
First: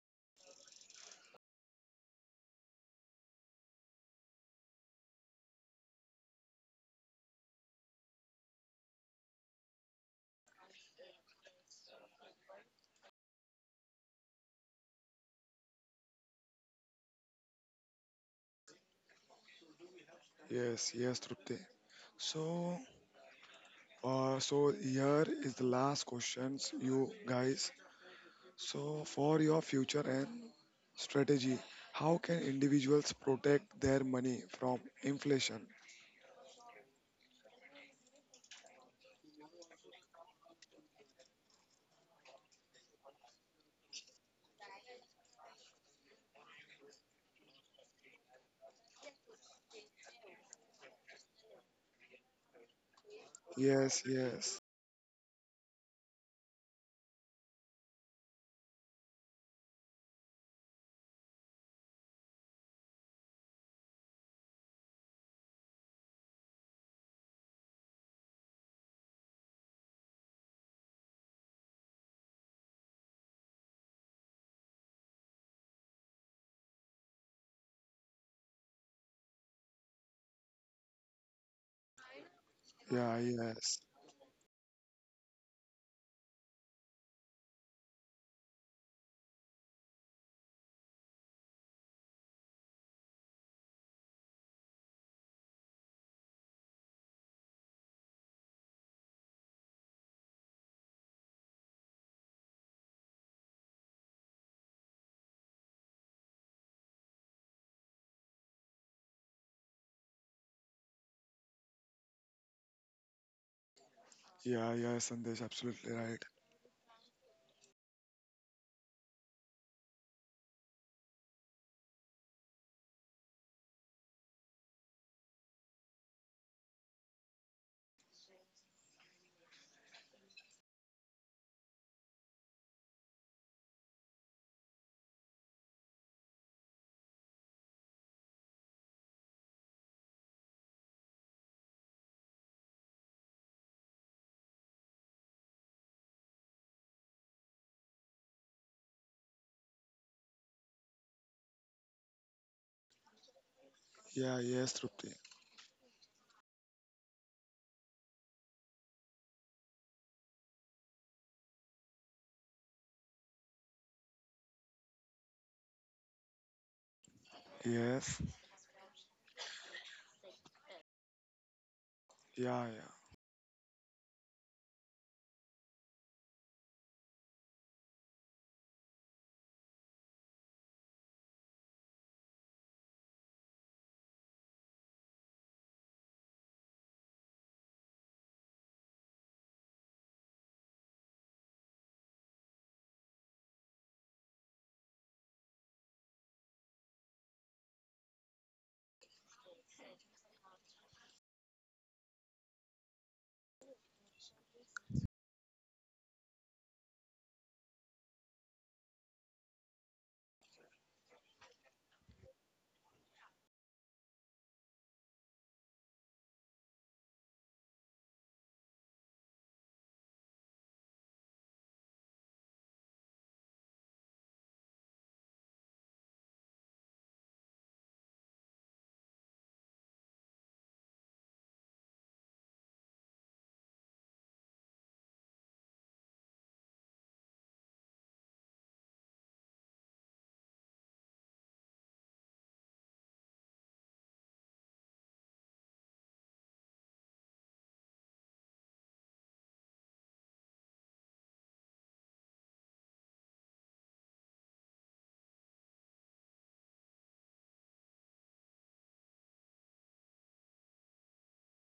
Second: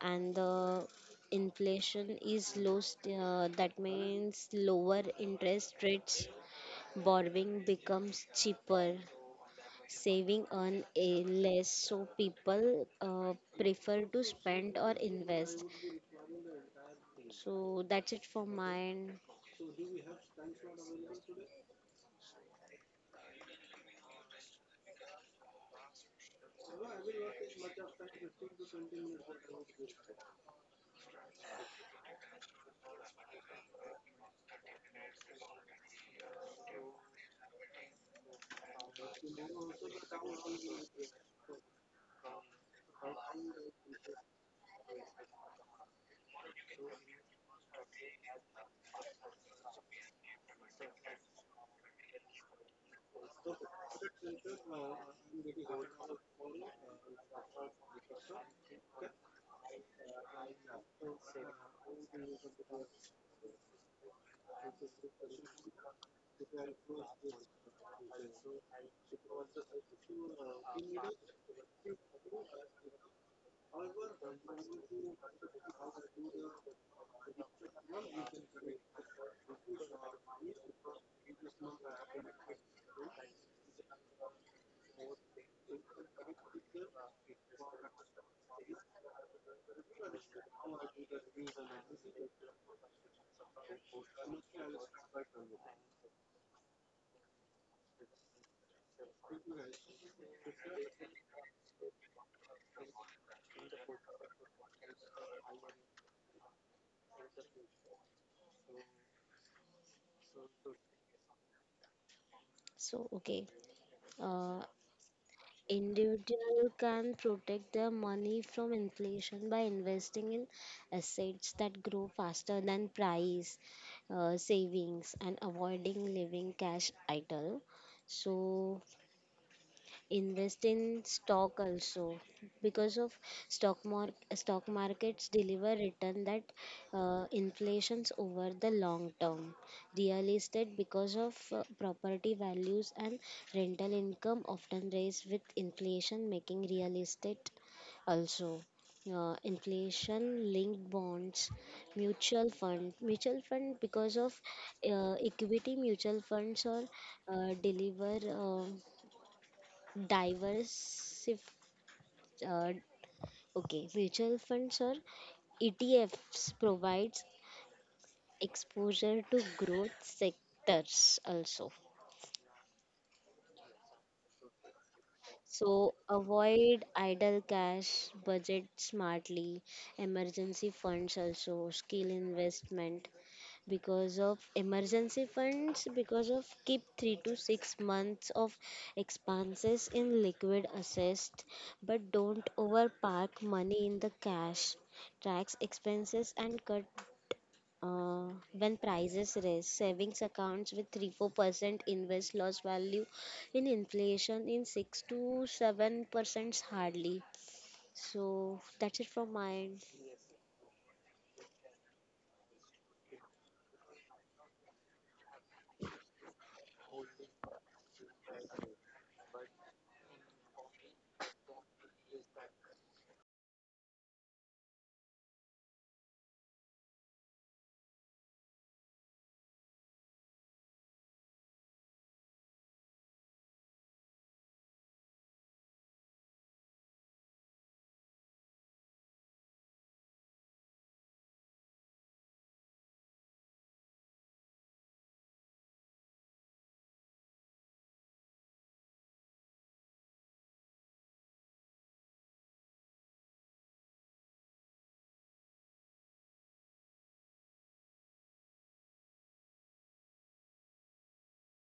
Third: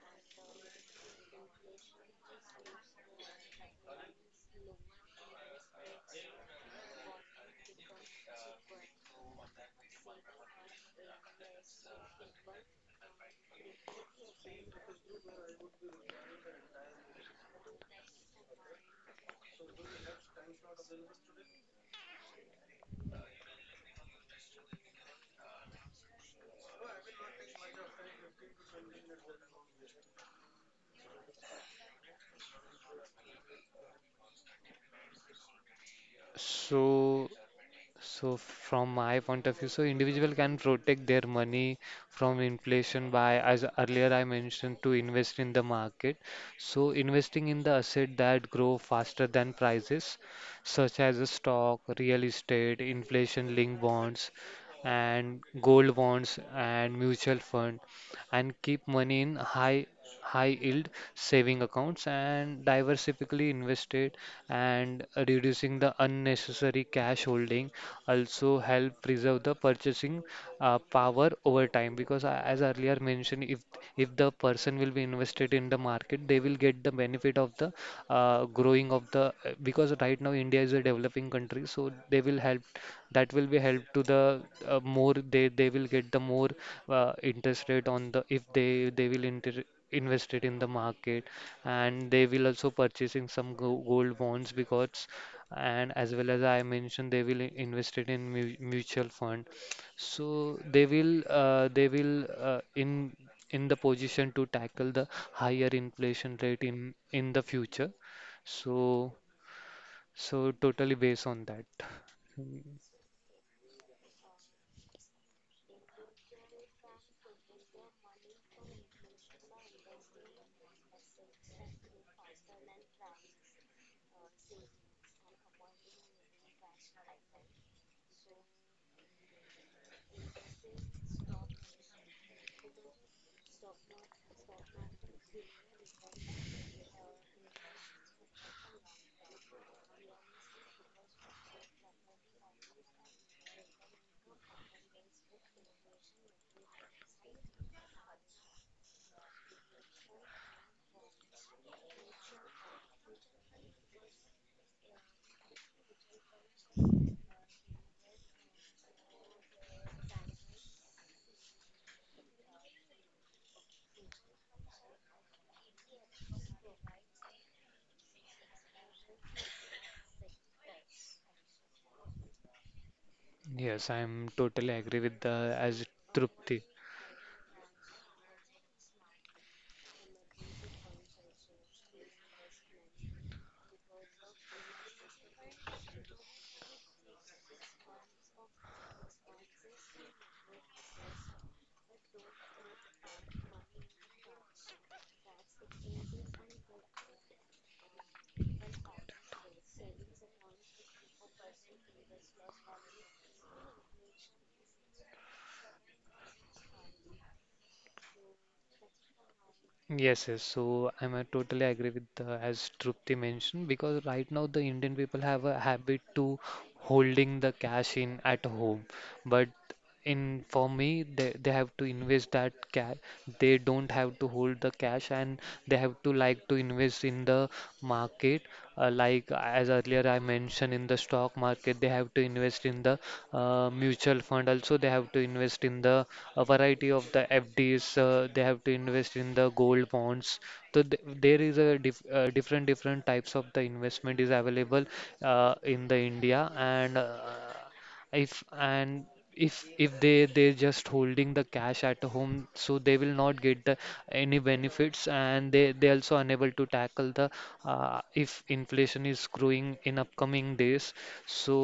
Speaker 3: And the inflation is low st- uh, that means lower interest rates, borrowing becomes cheaper, saving on a less, so people uh, prefer to spend or invest. So that's it for mine.
Speaker 1: Yes, yes, Trupti. So, uh, so here is the last questions, you guys. So, for your future and strategy, how can individuals protect their money from inflation?
Speaker 2: So So from my point of view, so individual can protect their money from inflation by, as earlier I mentioned, to invest in the market. So investing in the asset that grow faster than prices, such as a stock, real estate, inflation-linked
Speaker 1: Yes,
Speaker 2: bonds,
Speaker 1: yes.
Speaker 2: and gold bonds and mutual fund, and keep money in high high yield saving accounts and diversifically invested and reducing the unnecessary cash holding also help preserve the purchasing uh, power over time because I- as earlier mentioned, if if the person will be invested in the market they will get the benefit of the uh, growing of the uh, because right now India is a developing country, so they will help
Speaker 1: Yeah,
Speaker 2: that will be
Speaker 1: yes.
Speaker 2: help to the uh, more they they will get the more uh, interest rate on the if they they will inter invest it in the market and they will also purchasing some go gold bonds because and as well as I mentioned they will i- invest it in mu mutual fund. So they will uh, they will uh, in in the position to tackle the higher inflation rate in in the future. So so totally based on that.
Speaker 3: So okay, uh,
Speaker 1: Yeah, yes, Sandesh, absolutely right.
Speaker 3: individual can protect their money from inflation by investing in assets that grow faster than price, uh, savings, and avoiding living cash idle. So invest in stock also, because of stock market, stock markets deliver return that uh, inflations over the long term. Real estate, because of uh, property values and rental income often rise with inflation making real estate also. Uh, inflation linked bonds, mutual fund mutual fund because
Speaker 1: Yeah,
Speaker 3: of
Speaker 1: yes, Trupti.
Speaker 3: uh, equity mutual funds or uh, deliver uh, Diversif uh, okay, mutual funds or E T Fs provides
Speaker 1: Yes.
Speaker 3: exposure to growth sectors also.
Speaker 1: Yeah, yeah.
Speaker 2: Yes, I'm totally agree with the as
Speaker 3: So
Speaker 2: Trupti.
Speaker 3: avoid idle cash, budget smartly, emergency funds also, skill investment, because of emergency funds, because of keep three to six months of expenses in liquid assets, but don't overpark money in the cash, tax expenses and cut uh, When prices rise, savings accounts with three four percent invest loss value in inflation in six to seven percent hardly. So that's it from my end.
Speaker 2: Yes, yes. So I'm uh, totally agree with the as Trupti mentioned because right now the Indian people have a habit to holding the cash in at home, but in for me they, they have to invest that cash. They don't have to hold the cash and they have to like to invest in the market, uh, like as earlier I mentioned in the stock market. They have to invest in the uh, mutual fund also. They have to invest in the a variety of the FDs, uh, they have to invest in the gold bonds. So th- there is a dif- uh, different different types of the investment is available uh, in the India. And uh, if and if if they they're just holding the cash at home, so they will not get the any benefits and they they also unable to tackle the uh, if inflation is growing in upcoming days. So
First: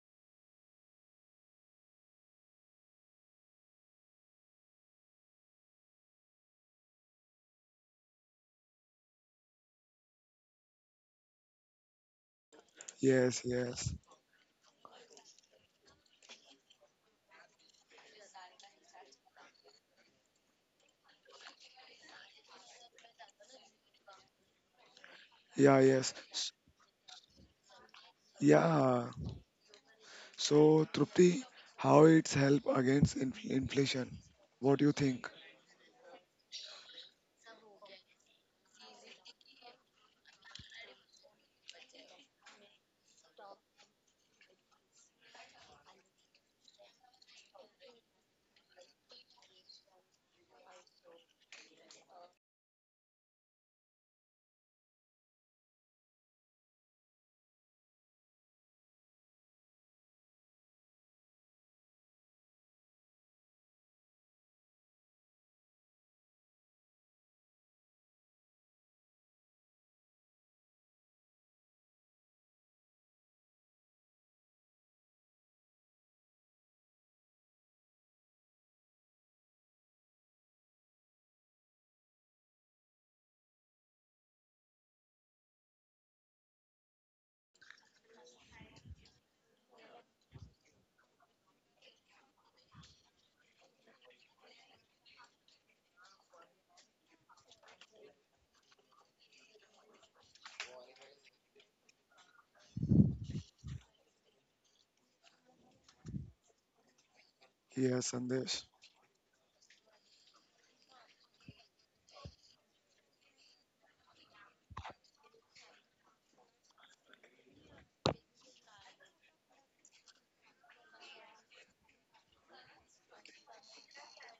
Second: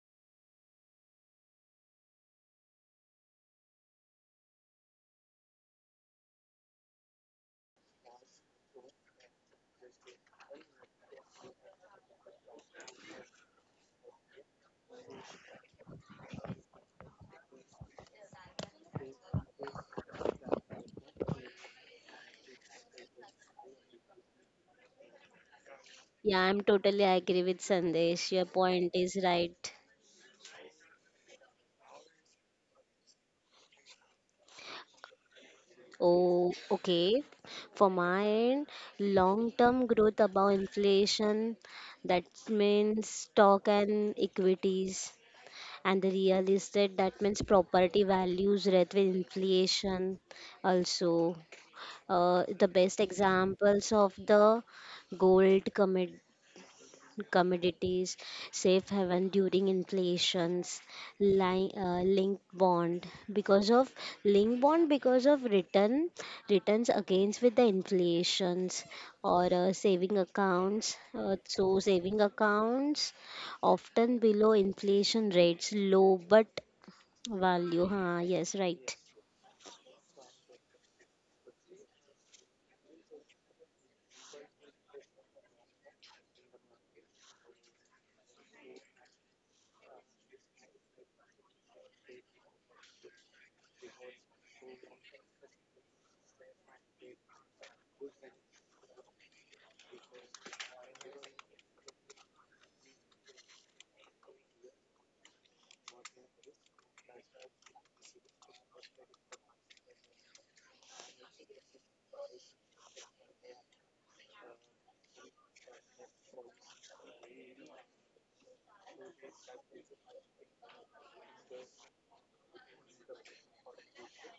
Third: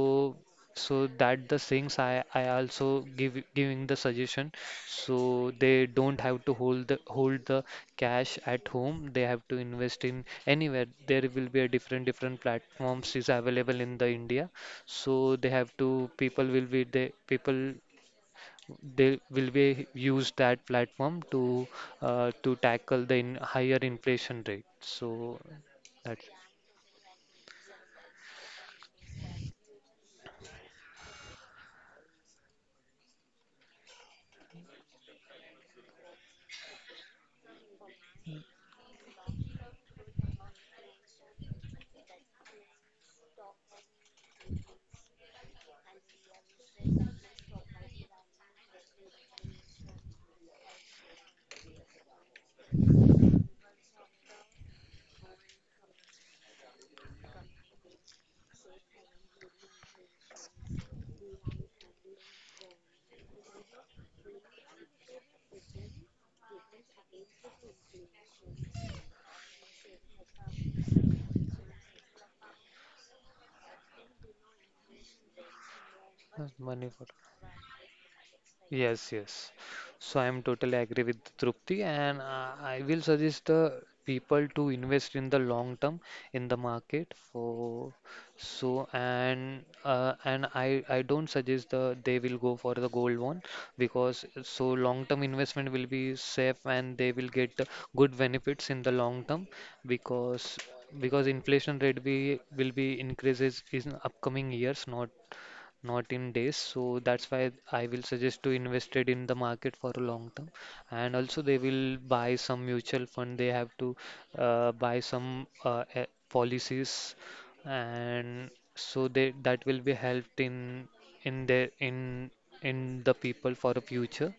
Speaker 2: so that the things I I also give giving the suggestion. So they don't have to hold the hold the cash at home. They have to invest in anywhere. There will be a different different platforms is
Speaker 1: Yes,
Speaker 2: available
Speaker 1: yes.
Speaker 2: in the India. So they have to people will be they people they will be use that platform to uh, to tackle the in higher inflation rate. So
Speaker 1: Yeah, yes.
Speaker 2: that's
Speaker 3: Yeah,
Speaker 1: S-
Speaker 3: I'm totally agree with Sandesh. Your point
Speaker 1: Yeah,
Speaker 3: is right.
Speaker 1: so, Trupti, how it's help against inf- inflation? What do you think?
Speaker 3: Oh, okay. For my end, long-term growth above inflation, that means stock and equities. And the real estate, that means property values rate with inflation also. Uh, the best examples of the gold commit commodities, safe haven during inflations, li- uh, link bond, because of link bond because of return returns against with the inflations, or uh, saving accounts. Uh, so saving accounts often below inflation rates, low
Speaker 2: that's
Speaker 3: but
Speaker 2: money for.
Speaker 3: value. Huh? Yes, right.
Speaker 2: Yes, yes. So I am totally agree with Trupti, and uh, I will suggest the people to invest in the long term in the market for so and uh, and I I don't suggest the they will go for the gold one because so long term investment will be safe and they will get the good benefits in the long term because because inflation rate be will be increases in upcoming years, not not in days. So that's why I will
Speaker 1: Yes,
Speaker 2: suggest to
Speaker 1: Sandesh.
Speaker 2: invest it in the market for a long term. And also they will buy some mutual fund. They have to uh, buy some uh, eh, policies, and so they that will be helped in in their in in the people for the future.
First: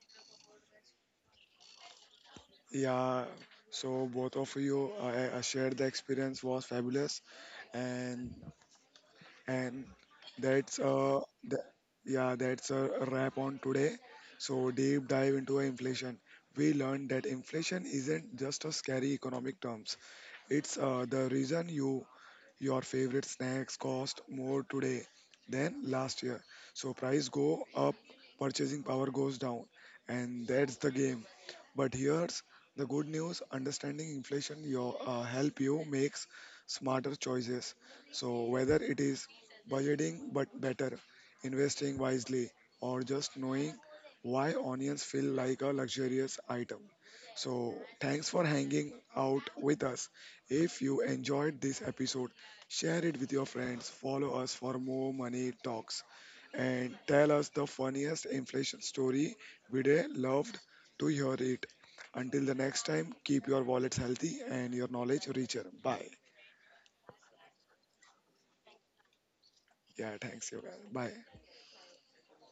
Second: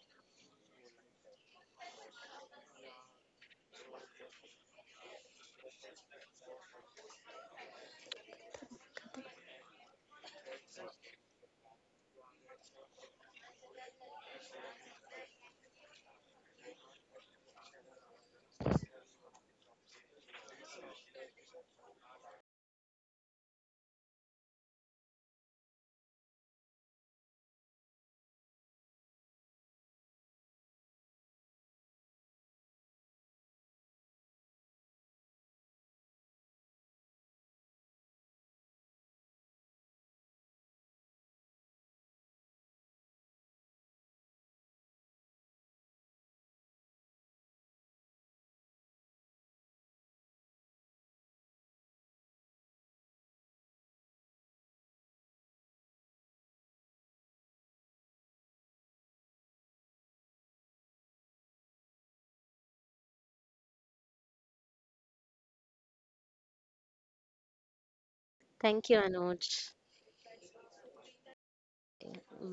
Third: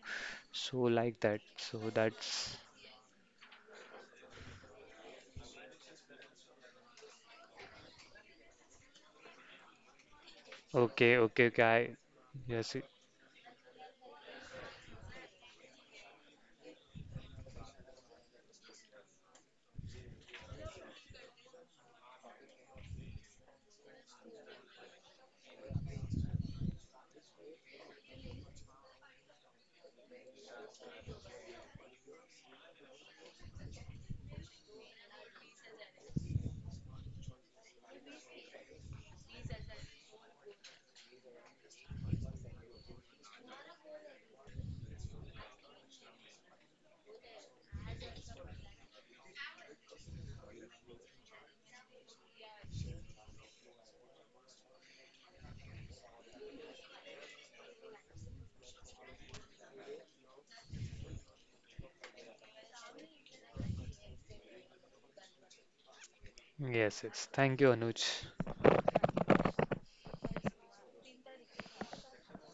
Speaker 2: So like that. So that's
Speaker 1: Yeah. So both of you I, I shared the experience was fabulous, and and that's
Speaker 2: okay.
Speaker 1: uh
Speaker 2: Okay.
Speaker 1: that,
Speaker 2: Okay. I,
Speaker 1: yeah that's
Speaker 2: yes. y-
Speaker 1: a wrap on today. So deep dive into inflation. We learned that inflation isn't just a scary economic terms. It's uh, the reason you your favorite snacks cost more today than last year. So price go up, purchasing power goes down. And that's the game. But here's the good news, understanding inflation your uh, help you makes smarter choices. So whether it is budgeting but better, investing wisely, or just knowing why onions feel like a luxurious item. So, thanks for hanging out with us. If you enjoyed this episode, share it with your friends, follow us for more money talks, and tell us the funniest inflation story. We'd uh, love to hear it. Until the next time, keep your wallets healthy and your knowledge richer. Bye.
Speaker 2: Yes. Yes. Thank you, Anuj.
Speaker 3: Thank you, Anuj.
Speaker 1: Yeah, thanks, you guys. Bye.
Speaker 3: Bye.